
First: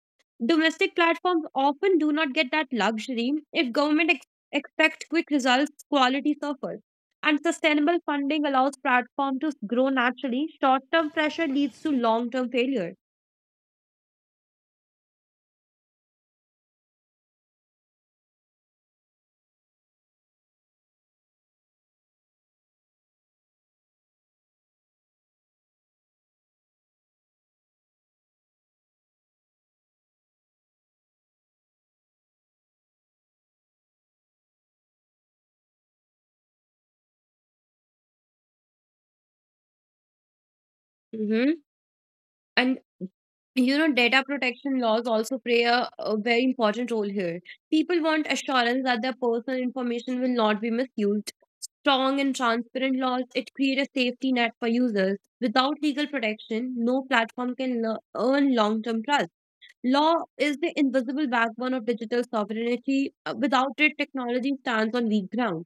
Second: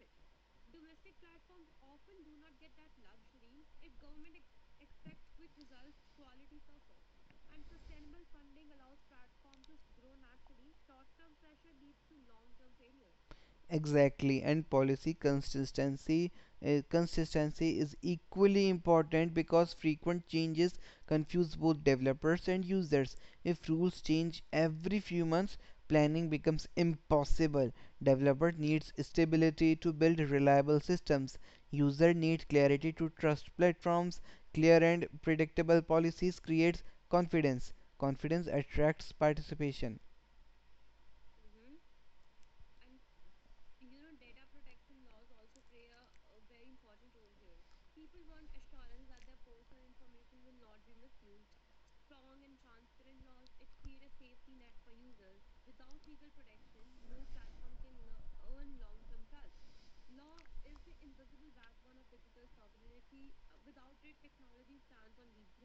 Domestic platforms often do not get that luxury. If government ex expect quick results, quality suffers. And sustainable funding allows platforms to grow naturally. Short-term pressure leads to long-term failure.
Exactly, and policy consistency consistency is equally important because frequent changes confuse both developers and users. If rules change every few months, planning becomes impossible. Developer needs stability to build reliable systems. User needs clarity to trust platforms. Clear and predictable policies creates confidence. Confidence attracts participation.
Mm-hmm. Data protection laws also play a very important role here. People want assurance that their personal information will not be misused. Strong and transparent laws, it create a safety net for users. Without legal protection, no platform can earn long-term trust. Law is the invisible backbone of digital sovereignty. Without it, technology stands on weak ground.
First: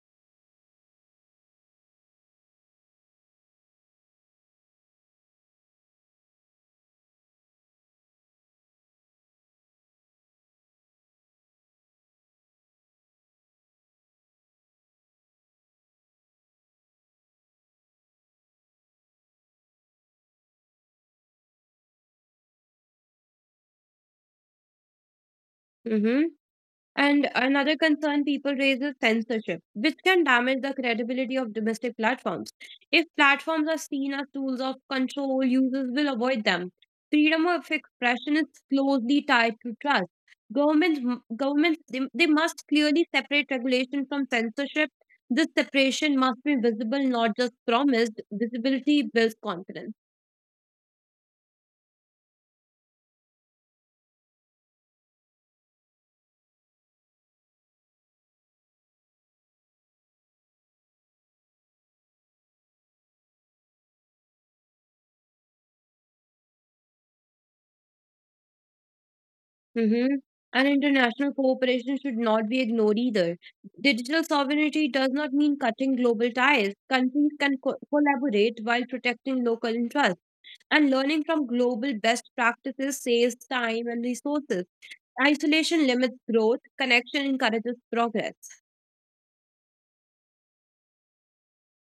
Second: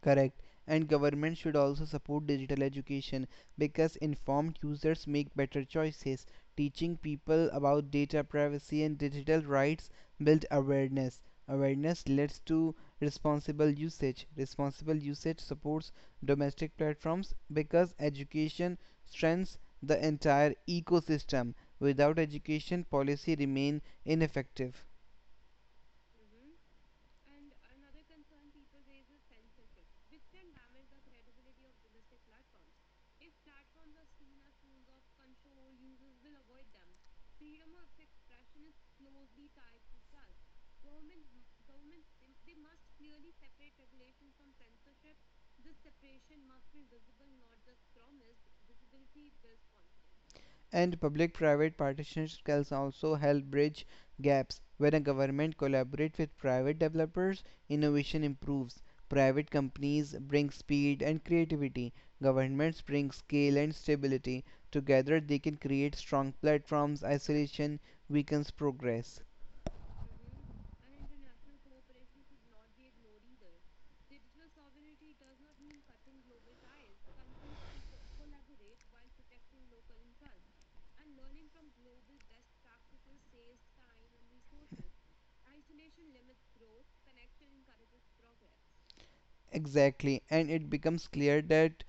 Correct. And government should also support digital education because informed users make better choices. Teaching people about data privacy and digital rights build awareness. Awareness leads to responsible usage. Responsible usage supports domestic platforms because education strengthens the entire ecosystem. Without education, policy remain ineffective.
Hmm. And another concern people raise is censorship, which can damage the credibility of domestic platforms. If platforms are seen as tools of control, users will avoid them. Freedom of expression is closely tied to trust. Governments they must clearly separate regulation from censorship. This separation must be visible, not just promised. Visibility builds confidence.
And public-private partnerships can also help bridge gaps. When a government collaborates with private developers, innovation improves. Private companies bring speed and creativity. Governments bring scale and stability. Together, they can create strong platforms. Isolation weakens progress.
Mhm. And international cooperation should not be ignored either. Digital sovereignty does not mean cutting global ties. Countries can collaborate while protecting local interests, and learning from global best practices saves time and resources. Isolation limits growth, connection encourages progress.
Exactly, and it becomes clear that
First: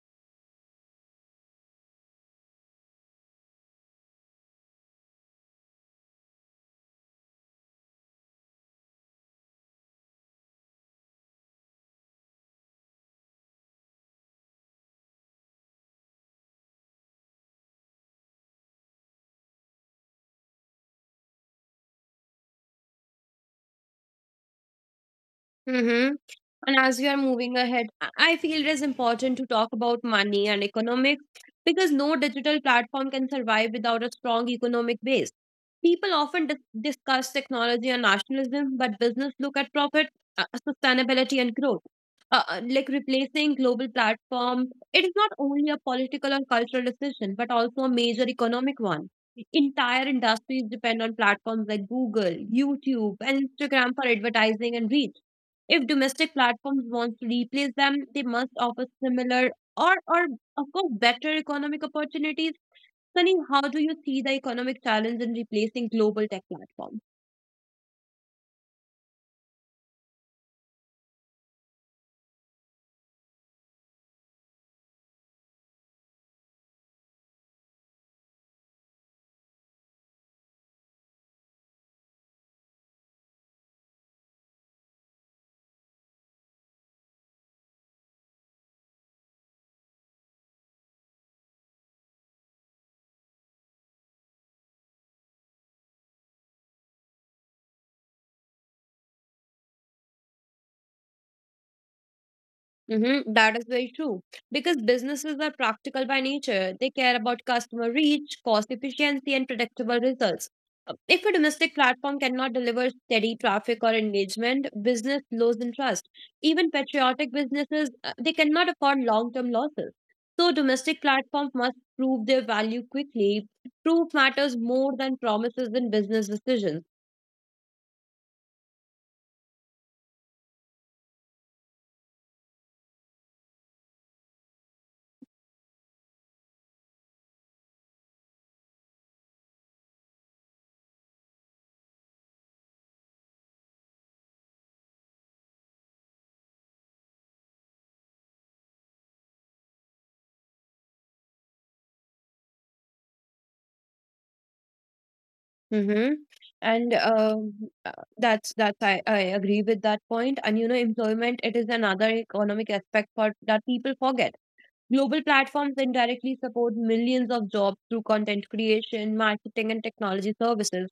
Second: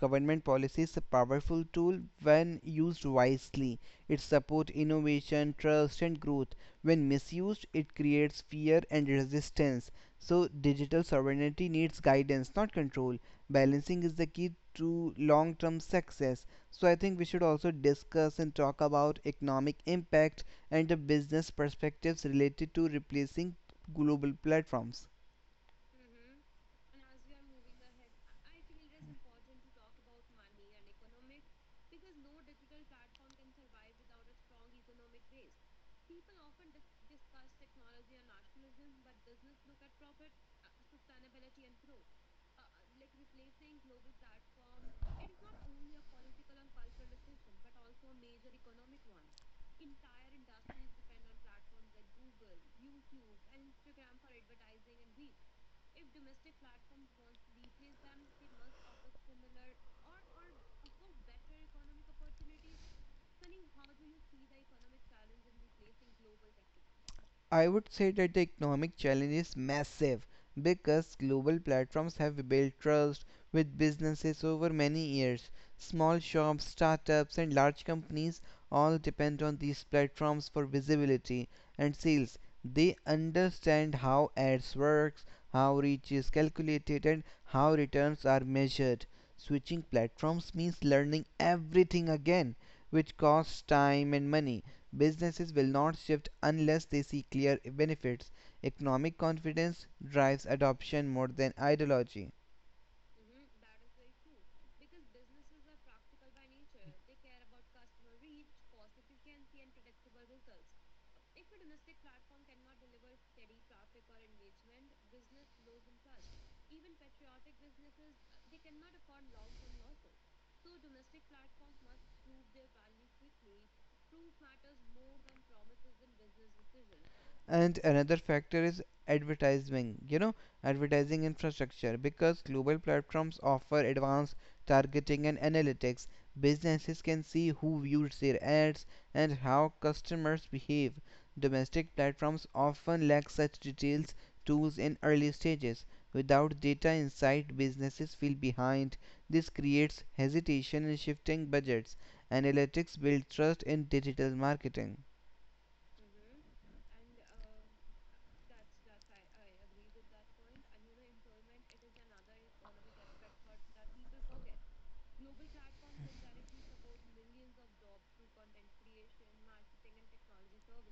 government policy is a powerful tool when used wisely. It supports innovation, trust, and growth. When misused, it creates fear and resistance. So, digital sovereignty needs guidance, not control. Balancing is the key to long term success. So, I think we should also discuss and talk about economic impact and the business perspectives related to replacing global platforms.
Mm-hmm. And as we are moving ahead, I feel it is important to talk about money and economics because no digital platform can survive without a strong economic base. People often discuss technology and nationalism, but business look at profit, sustainability, and growth. Like replacing global platform, it is not only a political or cultural decision, but also a major economic one. Entire industries depend on platforms like Google, YouTube, and Instagram for advertising and reach. If domestic platforms want to replace them, they must offer similar or of course, better economic opportunities. Sunny, how do you see the economic challenge in replacing global tech platforms?
I would say that the economic challenge is massive because global platforms have built trust with businesses over many years. Small shops, startups, and large companies all depend on these platforms for visibility and sales. They understand how ads works, how reach is calculated, and how returns are measured. Switching platforms means learning everything again, which costs time and money. Businesses will not shift unless they see clear benefits. Economic confidence drives adoption more than ideology.
Mm-hmm, that is very true because businesses are practical by nature. They care about customer reach, cost efficiency, and predictable results. If a domestic platform cannot deliver steady traffic or engagement, business loses interest. Even patriotic businesses, they cannot afford long-term losses. So domestic platforms must prove their value quickly. Proof matters more than promises in business decisions.
And another factor is advertising, advertising infrastructure because global platforms offer advanced targeting and analytics. Businesses can see who views their ads and how customers behave. Domestic platforms often lack such details tools in early stages. Without data insight, businesses feel behind. This creates hesitation in shifting budgets. Analytics build trust in digital marketing.
Mm-hmm. And uh, that's I agree with that point. And employment it is another economic aspect for that people forget. Global platforms indirectly support millions of jobs through content creation, marketing, and technology services.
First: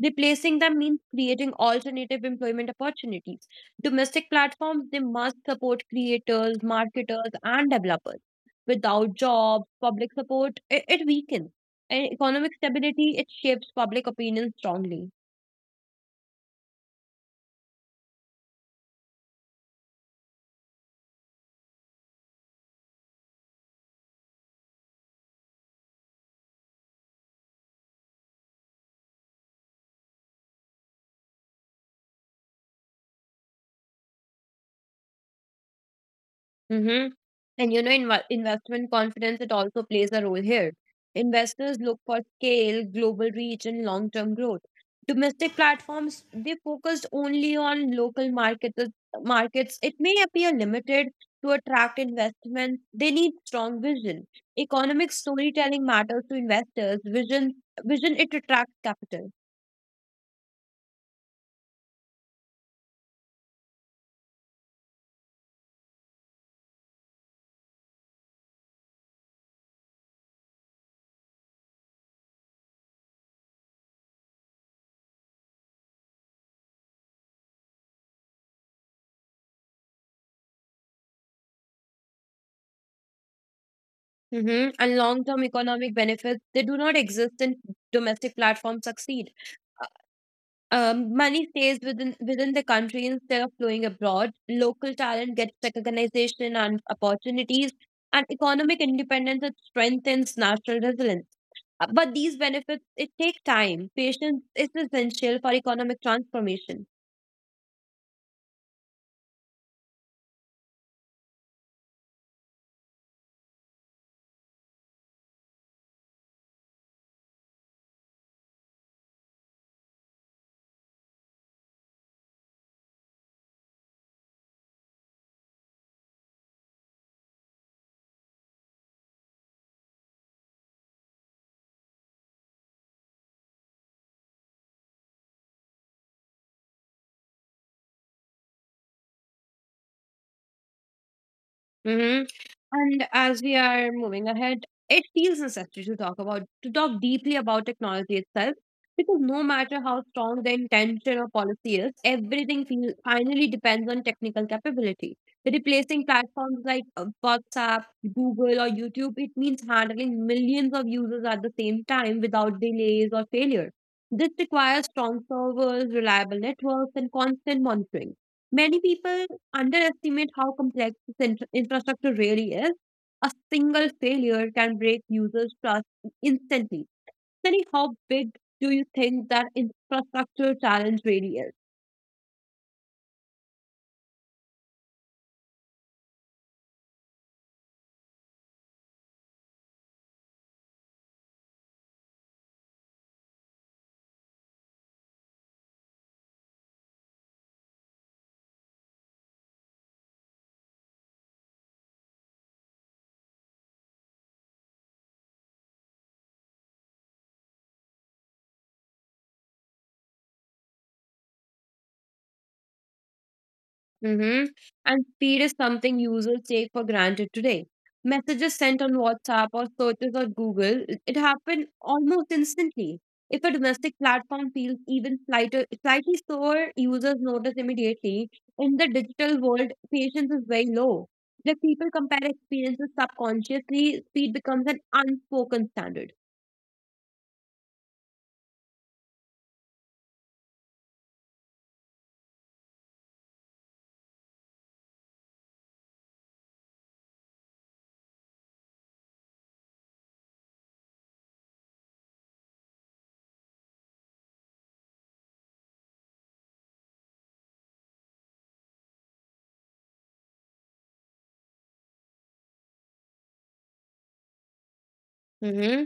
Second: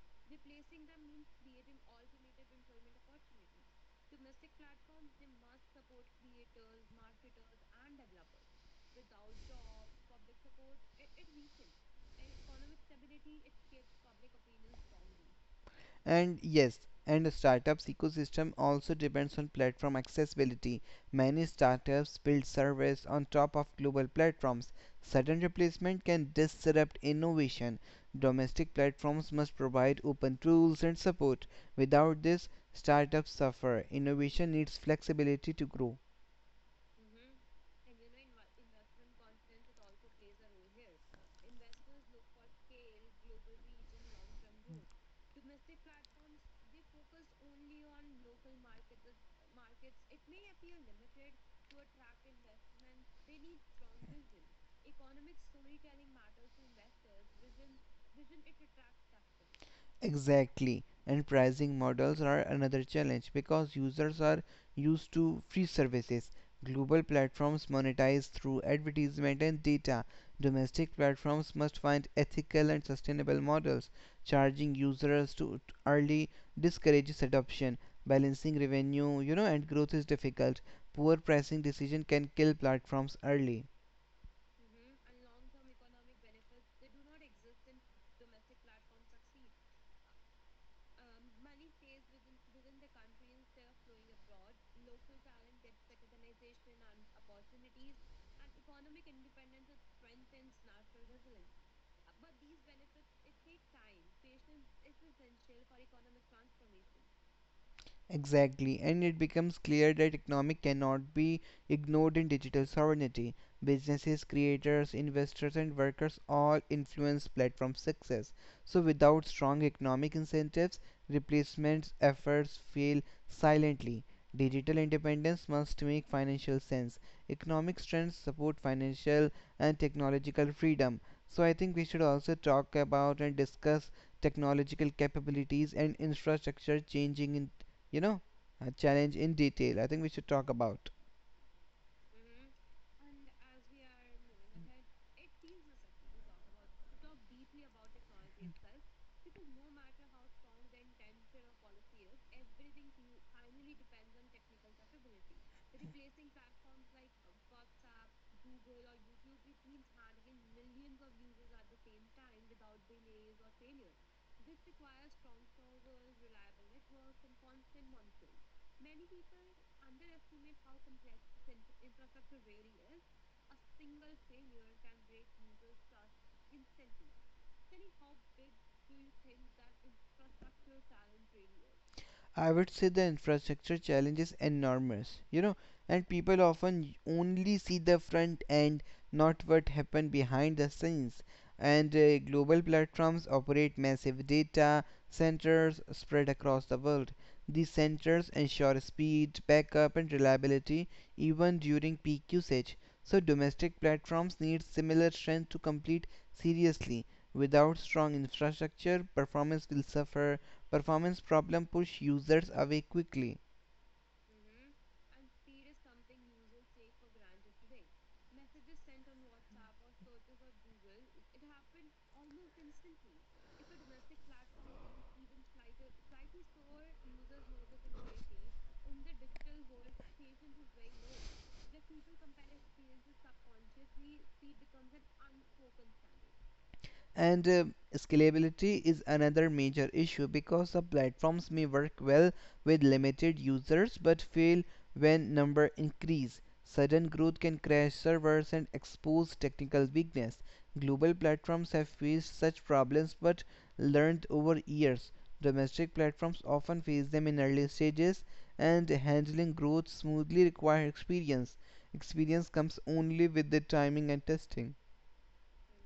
Replacing them means creating alternative employment opportunities. Domestic platforms they must support creators, marketers, and developers. Without jobs, public support, it weakens. And economic stability, it shapes public opinion strongly.
And yes, and startups ecosystem also depends on platform accessibility. Many startups build service on top of global platforms. Sudden replacement can disrupt innovation. Domestic platforms must provide open tools and support. Without this, startups suffer. Innovation needs flexibility to grow.
Mm-hmm. And investment confidence, it also plays a role here. Investors look for scale, global reach, and long term growth. Domestic platforms, they focus only on local markets. It may appear limited to attract investments. They need strong vision. Economic storytelling matters to investors. Vision it attracts capital.
Exactly. And pricing models are another challenge because users are used to free services. Global platforms monetize through advertisement and data. Domestic platforms must find ethical and sustainable models. Charging users to early discourages adoption. Balancing revenue, and growth is difficult. Poor pricing decision can kill platforms early.
Mm-hmm. And long term economic benefits, they do not exist in domestic platforms succeed. Money stays within the country instead of flowing abroad. Local talent gets recognition and opportunities, and economic independence it strengthens national resilience. But these benefits it take time. Patience is essential for economic transformation.
Exactly, and it becomes clear that economic cannot be ignored in digital sovereignty. Businesses, creators, investors, and workers all influence platform success. So, without strong economic incentives, replacement efforts fail silently. Digital independence must make financial sense. Economic strengths support financial and technological freedom. So, I think we should also talk about and discuss technological capabilities and infrastructure changing in you know, a challenge in detail. I think we should talk about.
Mm-hmm. And as we are moving ahead, it feels necessary to talk deeply about technology itself because no matter how strong the intention or policy is, everything finally depends on technical capability. Replacing platforms like WhatsApp, Google, or YouTube, it means handling millions of users at the same time without delays or failure. This requires strong servers, reliable networks, and constant monitoring. Many people underestimate how complex this infrastructure really is. A single failure can break users' trust instantly. Tell me, how big do you think that infrastructure challenge really is?
I would say the infrastructure challenge is enormous, and people often only see the front end, not what happened behind the scenes. And global platforms operate massive data centers spread across the world. These centers ensure speed, backup, and reliability even during peak usage. So domestic platforms need similar strength to compete seriously. Without strong infrastructure, performance will suffer. Performance problems push users away quickly.
Mm-hmm. And speed is something users take for granted today. Messages sent on WhatsApp or searches on Google, it happen almost instantly. If a domestic platform feels even slightly slower, users notice immediately. In the digital world, patience is very low. Like people compare experiences subconsciously, speed becomes an unspoken standard.
And scalability is another major issue because the platforms may work well with limited users but fail when number increase. Sudden growth can crash servers and expose technical weakness. Global platforms have faced such problems but learned over years. Domestic platforms often face them in early stages, and handling growth smoothly requires experience. Experience comes only with the timing and testing.
Hmm.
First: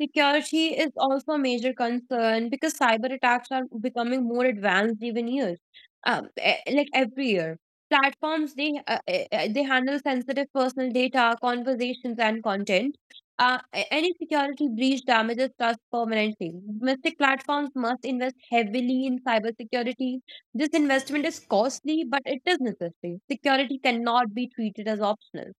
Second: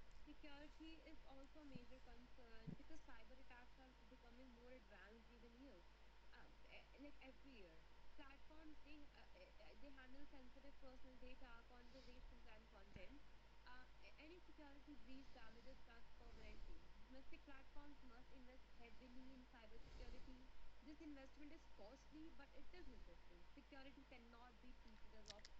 Security is also a major concern because cyber attacks are becoming more advanced like every year. Platforms they handle sensitive personal data, conversations, and content. Any security breach damages trust permanently. Domestic platforms must invest heavily in cybersecurity. This investment is costly, but it is necessary. Security cannot be treated as optional.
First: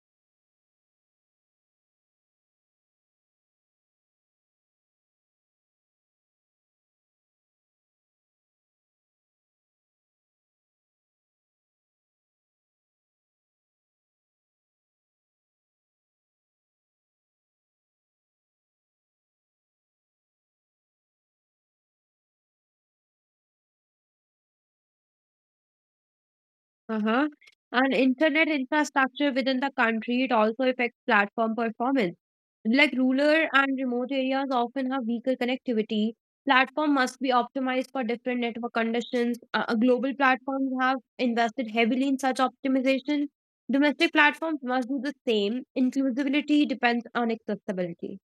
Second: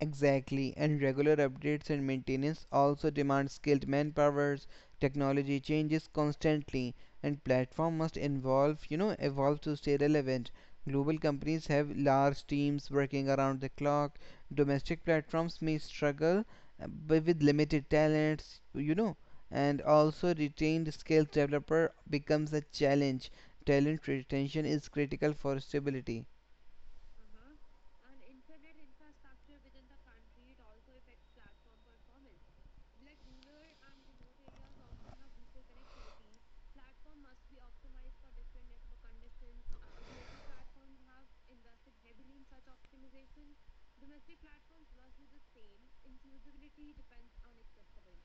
Exactly, and regular updates and maintenance also demand skilled manpower. Technology changes constantly, and platform must involve, evolve to stay relevant. Global companies have large teams working around the clock. Domestic platforms may struggle but with limited talents, and also retained skilled developer becomes a challenge. Talent retention is critical for stability.
Uh-huh. And internet infrastructure within the country, it also affects platform performance. Like rural and remote areas often have weaker connectivity. Platform must be optimized for different network conditions. Global platforms have invested heavily in such optimization. Domestic platforms must do the same. Inclusivity depends on accessibility.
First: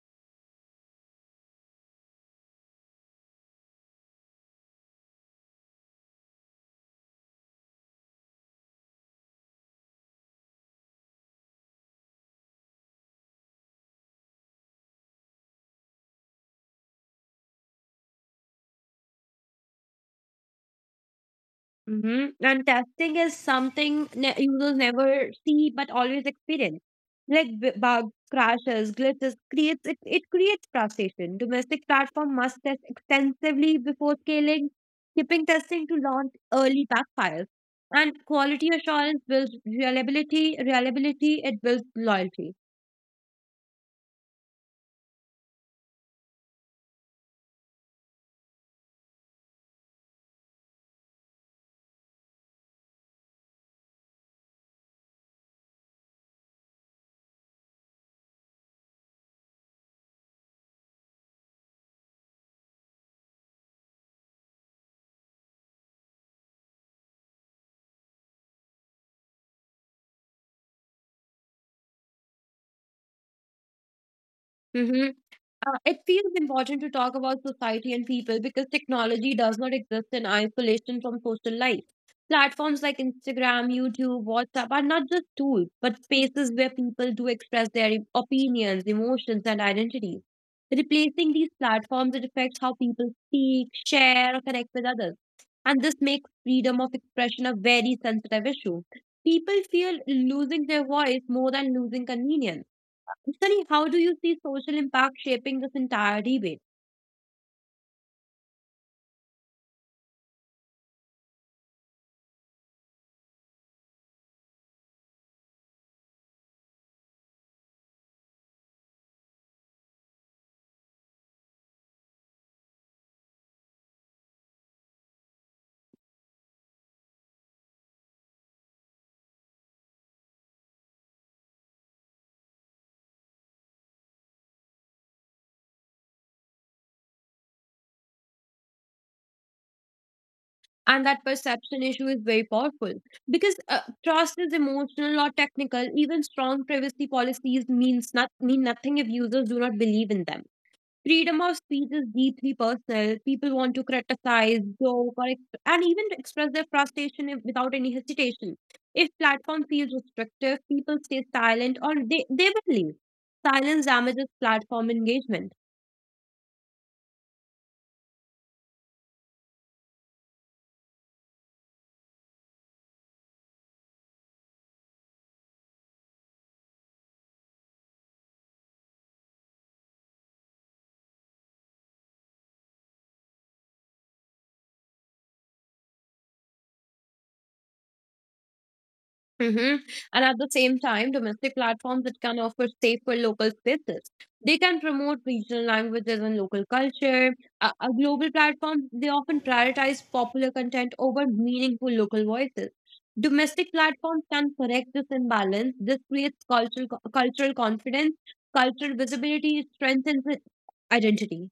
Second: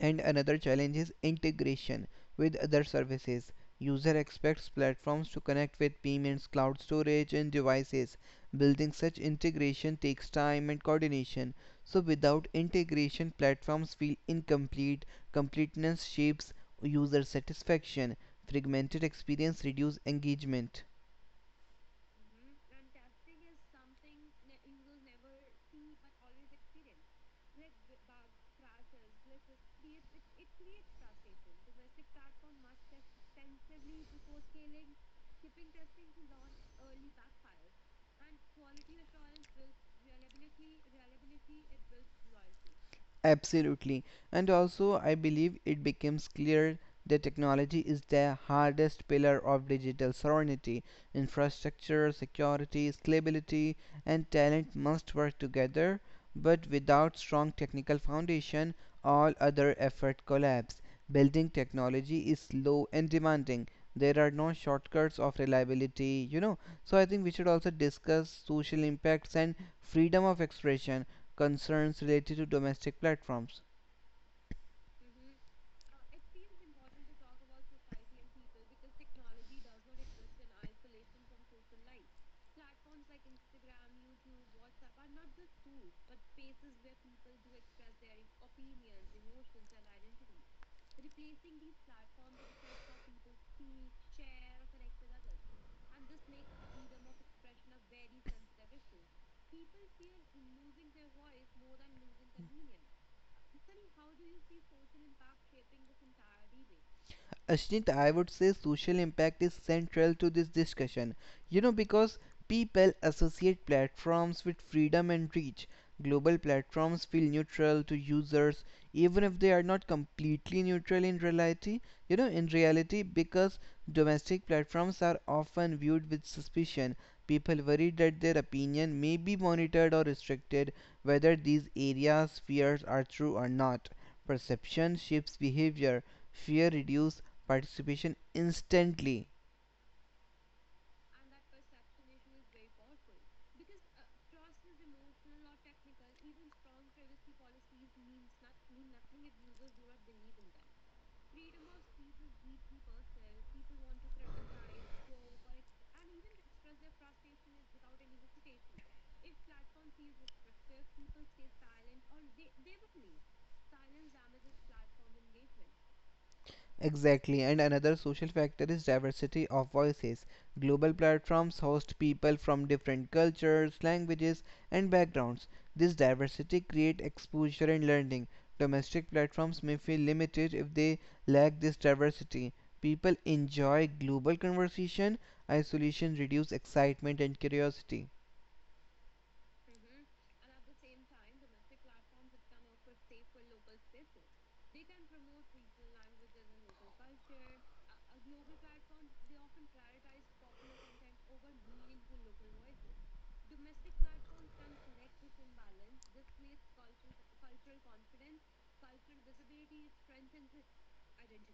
And another challenge is integration with other services. User expects platforms to connect with payments, cloud storage, and devices. Building such integration takes time and coordination. So without integration, platforms feel incomplete. Completeness shapes user satisfaction. Fragmented experience reduces engagement.
Hmm. And testing is something users never see but always experience. Like bugs, crashes, glitches, it creates frustration. Domestic platform must test extensively before scaling. Keeping testing to launch early backfires. And quality assurance builds reliability. Reliability it builds loyalty.
Absolutely. And also, I believe it becomes clear that technology is the hardest pillar of digital sovereignty. Infrastructure, security, scalability, and talent must work together, but without strong technical foundation, all other effort collapse. Building technology is slow and demanding. There are no shortcuts of reliability. So I think we should also discuss social impacts and freedom of expression concerns related to domestic platforms.
Mm-hmm. It feels important to talk about society and people because technology does not exist in isolation from social life. Platforms like Instagram, YouTube, WhatsApp are not just tools, but spaces where people do express their opinions, emotions, and identities. Replacing these platforms, it affects how people speak, share, or connect with others. And this makes freedom of expression a very sensitive issue. People feel losing their voice more than losing convenience. Sunny, how do you see social impact shaping this entire debate?
Ashneet, I would say social impact is central to this discussion. Because people associate platforms with freedom and reach. Global platforms feel neutral to users, even if they are not completely neutral in reality. Because domestic platforms are often viewed with suspicion. People worry that their opinion may be monitored or restricted, whether these areas fears are true or not. Perception shapes behavior. Fear reduces participation instantly.
And that perception issue is very powerful because trust is emotional or technical. Even strong privacy policies means not mean nothing if users do not believe in them. Freedom of speech is deeply personal. People want to criticize, joke, or and even to express their frustration if, without any hesitation. If platform feels restrictive, people stay silent or they will leave. Silence damages platform engagement.
Exactly. And another social factor is diversity of voices. Global platforms host people from different cultures, languages, and backgrounds. This diversity creates exposure and learning. Domestic platforms may feel limited if they lack this diversity. People enjoy global conversation. Isolation reduces excitement and curiosity.
Hmm. And at the same time, domestic platforms that can offer safer local spaces. They can promote regional languages and local culture. A global platforms they often prioritize popular content over meaningful local voices. Domestic platforms can correct this imbalance. This creates cultural confidence, cultural visibility, strengthens identity.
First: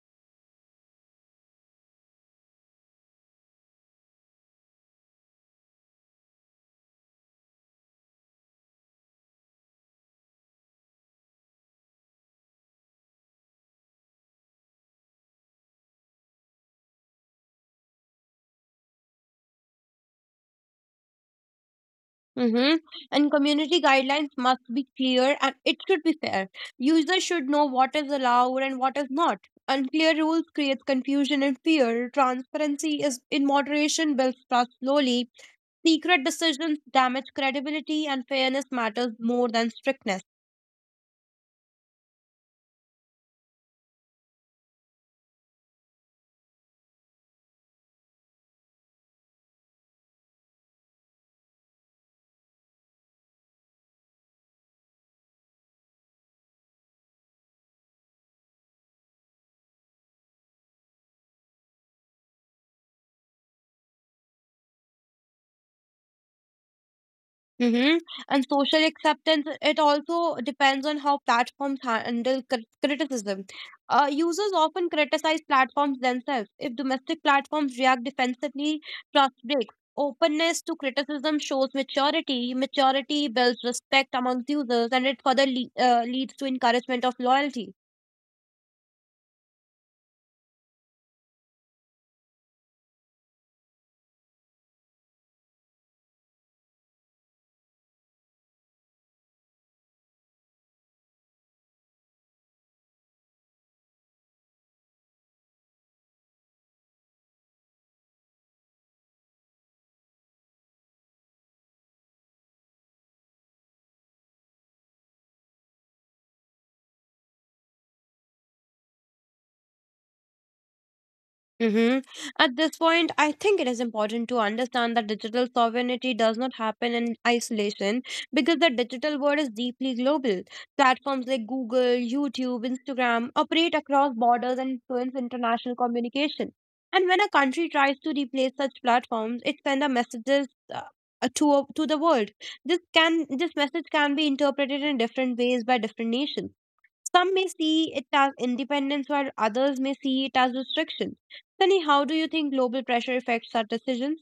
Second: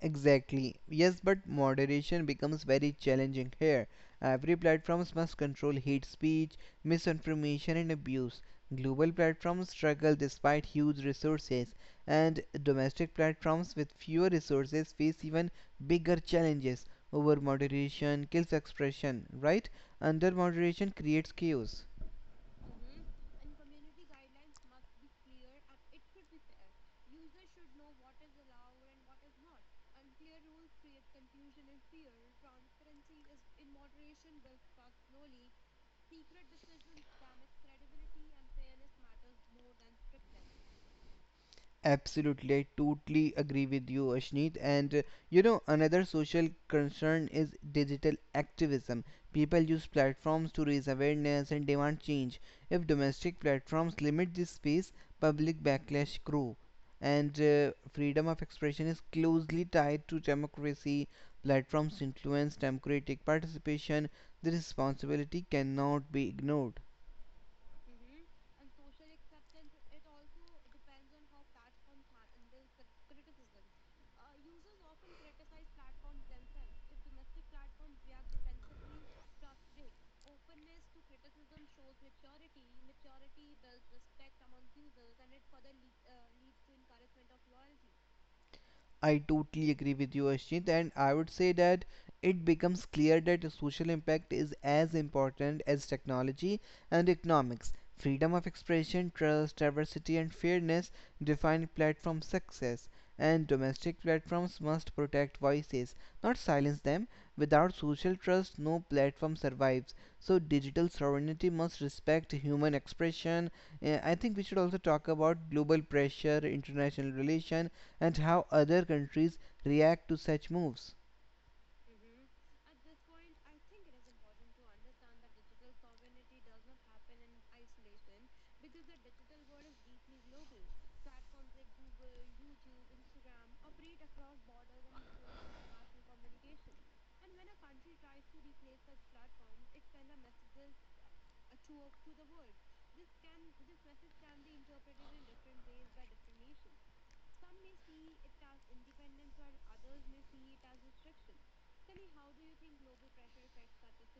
Exactly. Yes, but moderation becomes very challenging here. Every platforms must control hate speech, misinformation and abuse. Global platforms struggle despite huge resources, and domestic platforms with fewer resources face even bigger challenges. Over moderation kills expression, right? Under moderation creates chaos.
Mm-hmm. And community guidelines must be clear and it should be fair. Users should know what is allowed and what is not. Unclear rules creates confusion and fear. Transparency is in moderation builds trust slowly. Secret decisions damage credibility, and fairness matters more than strictness.
Absolutely, I totally agree with you, Ashneet. And another social concern is digital activism. People use platforms to raise awareness and demand change. If domestic platforms limit this space, public backlash grow. And freedom of expression is closely tied to democracy. Platforms influence democratic participation. The responsibility cannot be ignored.
Mhm. And social acceptance, it also depends on how platforms handle criticism. Users often criticize platforms themselves. If domestic platforms react defensively, trust breaks. Openness to criticism shows maturity. Maturity builds respect amongst users and it further leads to encouragement of loyalty.
I totally agree with you, Ashjit, and I would say that it becomes clear that the social impact is as important as technology and economics. Freedom of expression, trust, diversity, and fairness define platform success, and domestic platforms must protect voices, not silence them. Without social trust, no platform survives. So, digital sovereignty must respect human expression. I think we should also talk about global pressure, international relation, and how other countries react to such moves.
Hmm. At this point, I think it is important to understand that digital sovereignty does not happen in isolation because the digital world is deeply global. Platforms like Google, YouTube, Instagram operate across borders and influence international communication. And when a country tries to replace such platforms, it sends a messages uh, to the world. This message can be interpreted in different ways by different nations. Some may see it as independence, while others may see it as restriction. Sunny, how do you think global pressure affects our decisions?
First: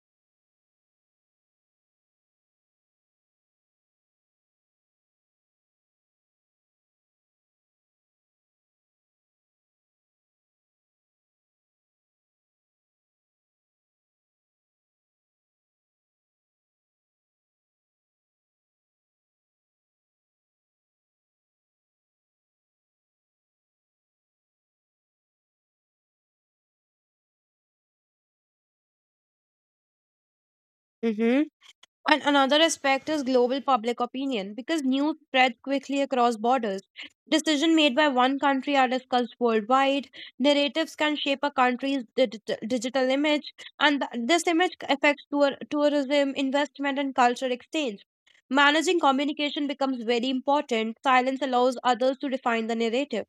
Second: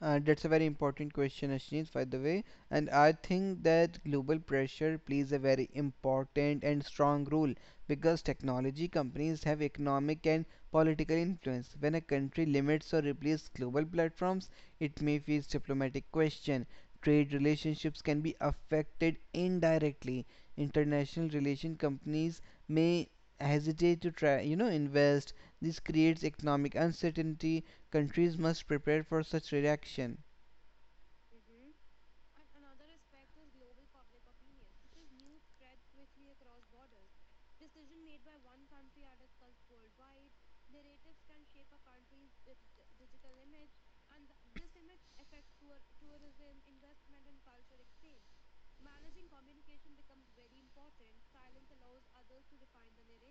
That's a very important question, Ashneet, by the way. And I think that global pressure plays a very important and strong role because technology companies have economic and political influence. When a country limits or replaces global platforms, it may face diplomatic question. Trade relationships can be affected indirectly. International relation companies may hesitate to invest. This creates economic uncertainty countries must prepare for such reaction.
Hmm. And another aspect is global public opinion because news spreads quickly across borders. Decisions made by one country are discussed worldwide. Narratives can shape a country's digital image, and this image affects tourism, investment, and culture exchange. Managing communication becomes very important. Silence allows others to define the narrative.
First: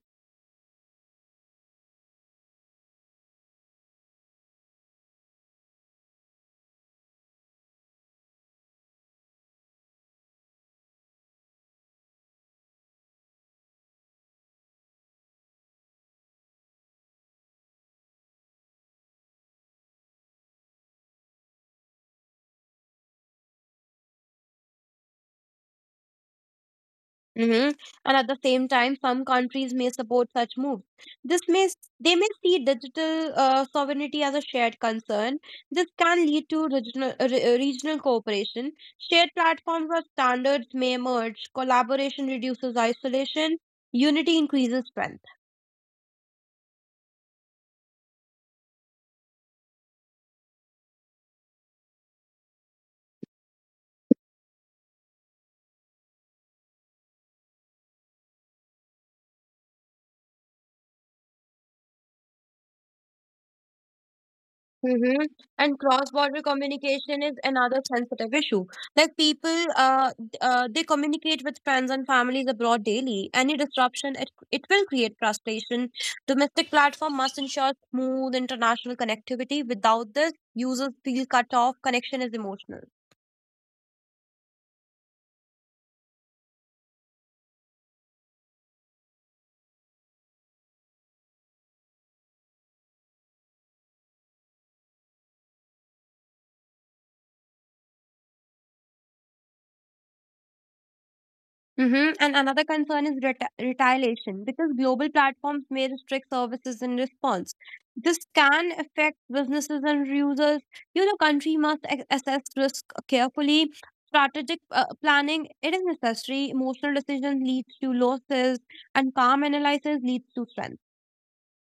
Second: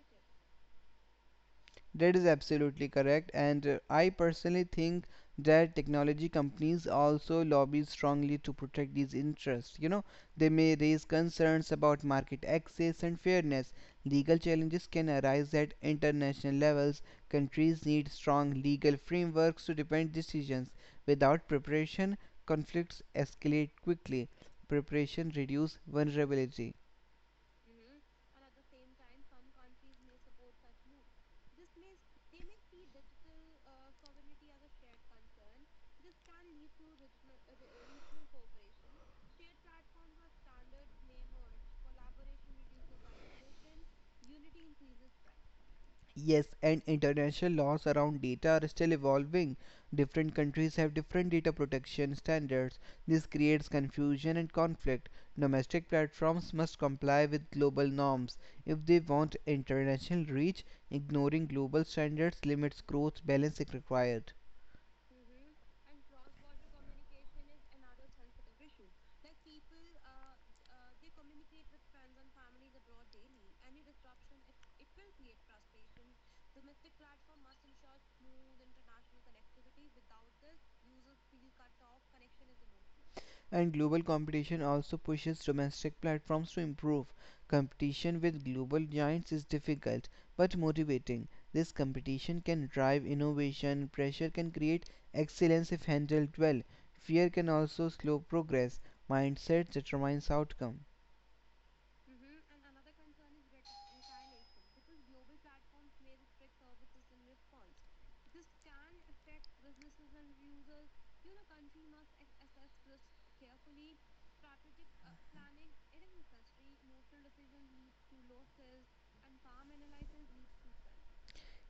That is absolutely correct, and I personally think that technology companies also lobby strongly to protect these interests. You know, they may raise concerns about market access and fairness. Legal challenges can arise at international levels. Countries need strong legal frameworks to defend decisions. Without preparation, conflicts escalate quickly. Preparation reduces vulnerability.
Hmm. And at the same time, some countries may support such moves. This may s- they may see digital sovereignty as a shared concern. This can lead to regional regional cooperation. Shared platforms or standards may emerge. Collaboration reduces isolation. Unity increases strength.
Yes, and international laws around data are still evolving. Different countries have different data protection standards. This creates confusion and conflict. Domestic platforms must comply with global norms if they want international reach. Ignoring global standards limits growth, balance is required.
Mm-hmm. And cross-border communication is another sensitive issue. Like people, they communicate with friends and families abroad daily. Any disruption, it will create frustration. Domestic platform must ensure smooth international connectivity. Without this, users feel cut off. Connection is emotional.
And global competition also pushes domestic platforms to improve. Competition with global giants is difficult but motivating. This competition can drive innovation, pressure can create excellence if handled well. Fear can also slow progress. Mindset determines outcome.
Mhm. And another concern is reti retaliation because global platforms may restrict services in response. This can affect businesses and users. You know, country must assess risk carefully. Strategic planning it is necessary. Emotional decisions lead to losses and calm analysis leads to strength.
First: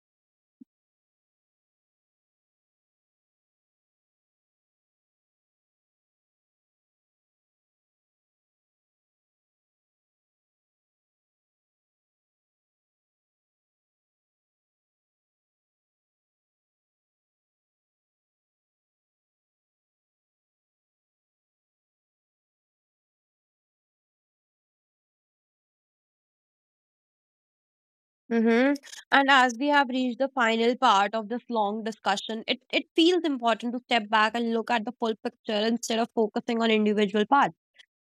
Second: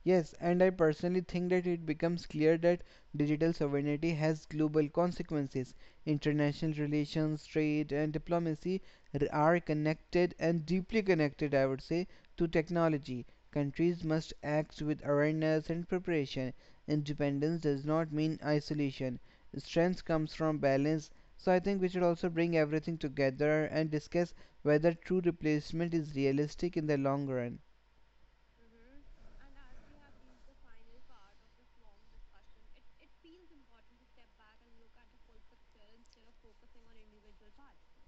Yes, and I personally think that it becomes clear that digital sovereignty has global consequences. International relations, trade, and diplomacy are connected and deeply connected, I would say, to technology. Countries must act with awareness and preparation. Independence does not mean isolation. Strength comes from balance. So I think we should also bring everything together and discuss whether true replacement is realistic in the long run.
Mm-hmm. And as we have reached the final part of this long discussion, it feels important to step back and look at the full picture instead of focusing on individual parts.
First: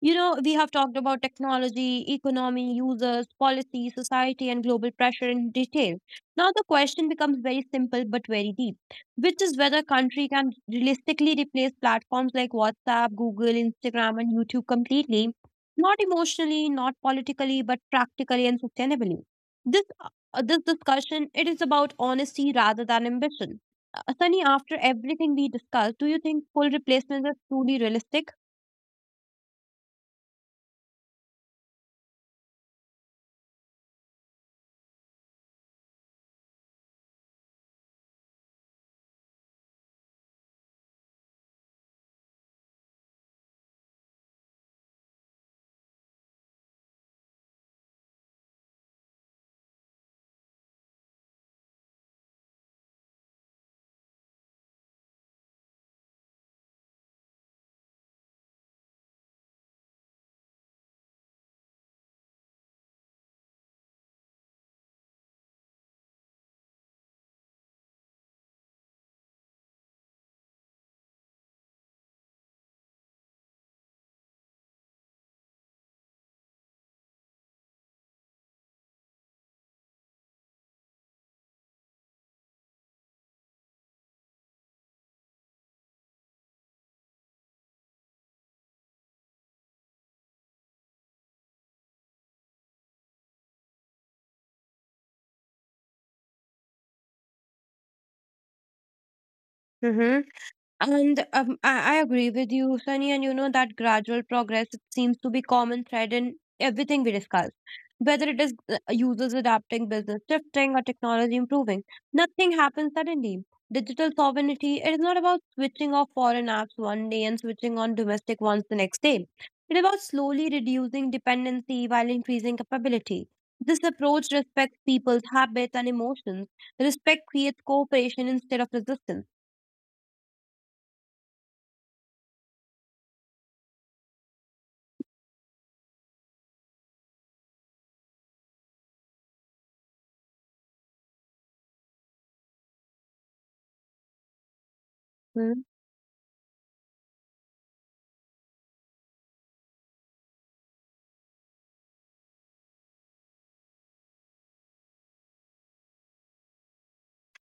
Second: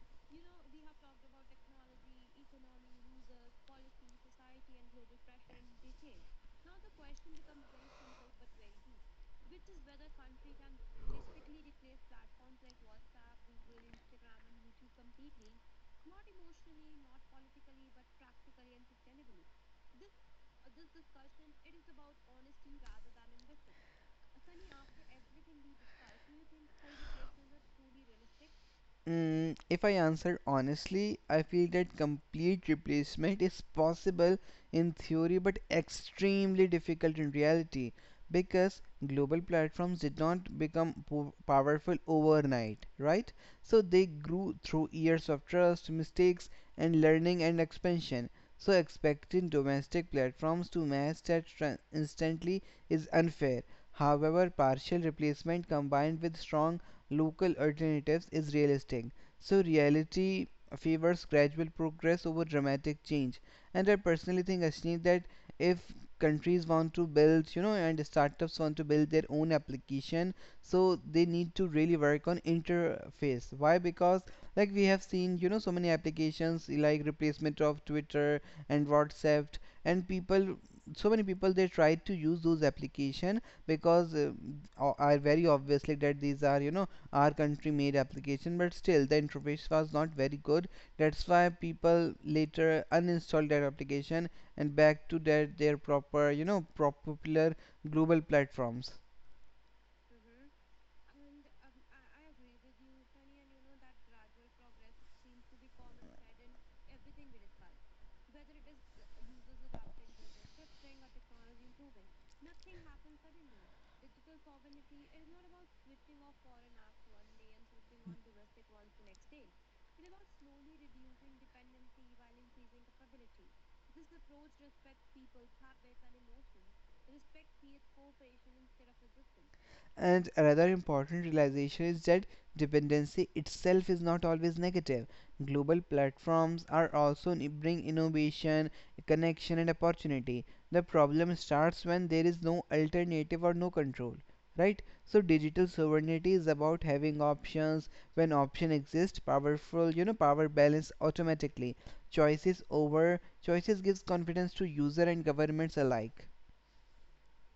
You know, we have talked about technology, economy, users, policy, society, and global pressure in detail. Now, the question becomes very simple but very deep, which is whether country can realistically replace platforms like WhatsApp, Google, Instagram, and YouTube completely, not emotionally, not politically, but practically and sustainably. This discussion it is about honesty rather than ambition. Sunny, after everything we discussed, do you think full replacement is truly realistic?
If I answer honestly, I feel that complete replacement is possible in theory but extremely difficult in reality because global platforms did not become powerful overnight, right? So they grew through years of trust, mistakes, and learning and expansion. So expecting domestic platforms to match that instantly is unfair. However, partial replacement combined with strong local alternatives is realistic, so reality favors gradual progress over dramatic change. And I personally think, Ashni, that if countries want to build, you know, and startups want to build their own application, so they need to really work on interface. Why? Because like we have seen, you know, so many applications like replacement of Twitter and WhatsApp, and people, so many people they try to use those application because are very obviously that these are, you know, our country made application but still the interface was not very good, that's why people later uninstalled that application and back to their proper, you know, popular global platforms.
Mhm. And I agree with you, Sunny, and you know that gradual progress it seems to be common thread in everything we discuss. Whether it is users adapting, business shifting, or technology improving, nothing happens suddenly. Digital sovereignty it is not about switching off foreign apps one day and switching on domestic ones the next day. It is about slowly reducing dependency while increasing capability. This approach respects people's habits and emotions. Respect creates cooperation instead of resistance.
And another important realization is that dependency itself is not always negative. Global platforms are also bring innovation, connection, and opportunity. The problem starts when there is no alternative or no control, right? So
Hmm?
digital sovereignty is about having options. When option exist, powerful, you know, power balance automatically. Choices over choices gives confidence to user and governments alike.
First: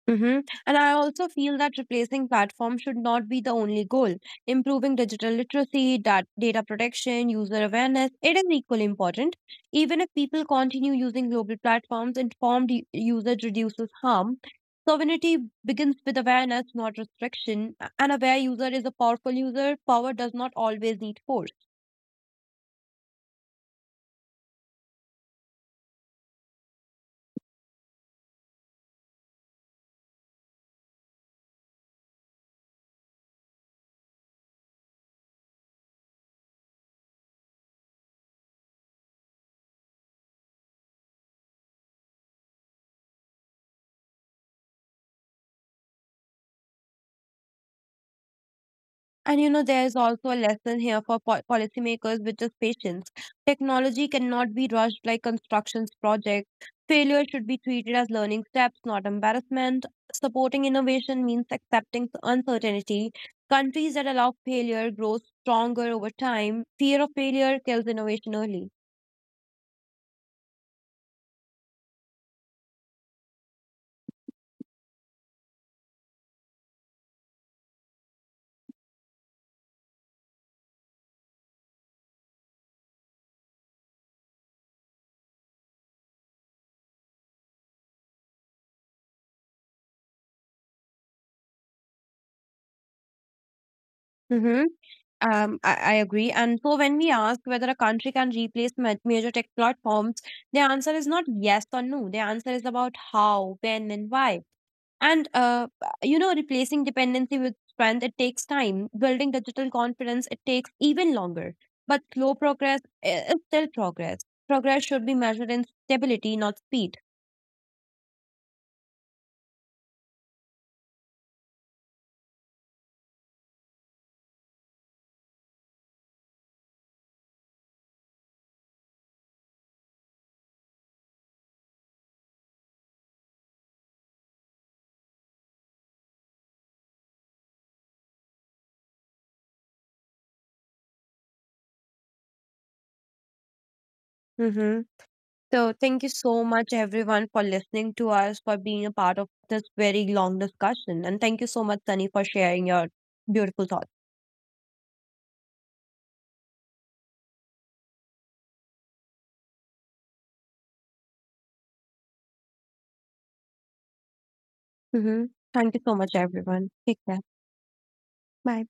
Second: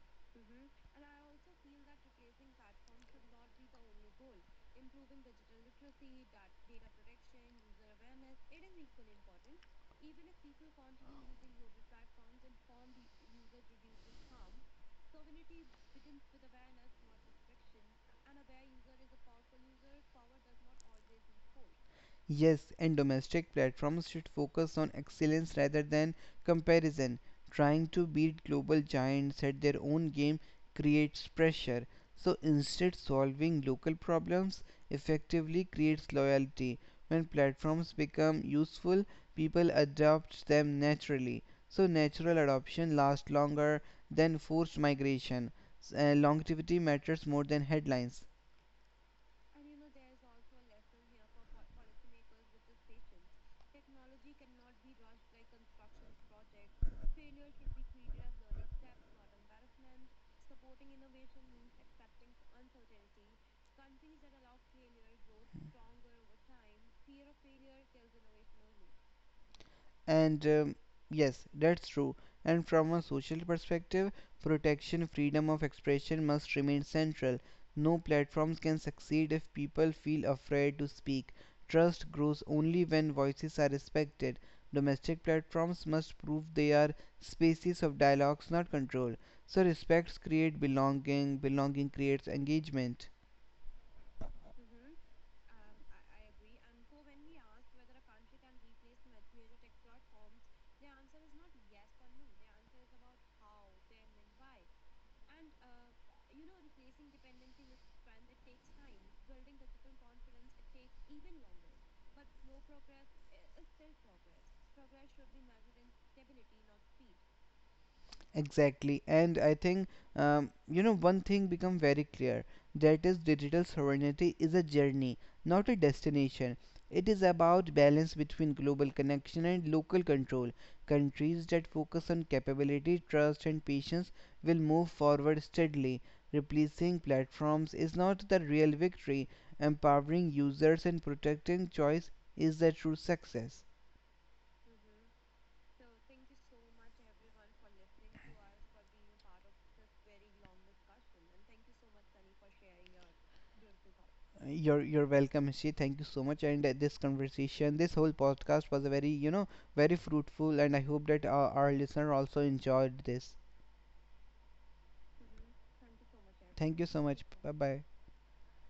Mm-hmm. And I also feel that replacing platforms should not be the only goal. Improving digital literacy, data protection, user awareness, it is equally important. Even if people continue using global platforms, informed usage reduces harm. Sovereignty begins with awareness, not restriction. An aware user is a powerful user. Power does not always need force.
Yes, and domestic platforms should focus on excellence rather than comparison. Trying to beat global giants at their own game creates pressure. So instead, solving local problems effectively creates loyalty. When platforms become useful, people adopt them naturally. So natural adoption lasts longer than forced migration. Longevity matters more than headlines.
And you know, there's also a lesson here for policymakers, which is patience. Technology cannot be rushed like construction projects. Failure should be treated as learning steps, not embarrassment. Supporting innovation means accepting uncertainty. Countries that allow failure grow stronger over time. Fear of failure kills innovation early.
And Yes, that's true. And from a social perspective, protection freedom of expression must remain central. No platforms can succeed if people feel afraid to speak. Trust grows only when voices are respected. Domestic platforms must prove they are spaces of dialogues, not control. So respects create belonging, belonging creates engagement.
Mm-hmm. I agree. And so when we ask whether a country can replace major tech platforms, the answer is not yes or no. The answer is about how, when, and why. And you know, replacing dependency with strength, it takes time. Building digital confidence, it takes even longer. But slow progress is still progress. Progress should be measured in stability, not speed.
Exactly, and I think you know, one thing become very clear, that is digital sovereignty is a journey, not a destination. It is about balance between global connection and local control. Countries that focus on capability, trust, and patience will move forward steadily. Replacing platforms is not the real victory. Empowering users and protecting choice is the true success.
Mm-hmm. So, thank you so much, everyone, for listening to us, for being a part of this very long discussion. And thank you so much, Sunny, for sharing your beautiful thoughts.
You're welcome, Hishi. Thank you so much. And this conversation, this whole podcast was a very, you know, very fruitful, and I hope that our listener also enjoyed this.
Hmm. Thank you so much, everyone.
Thank you
Take
so
care.
much. Bye bye.
Bye.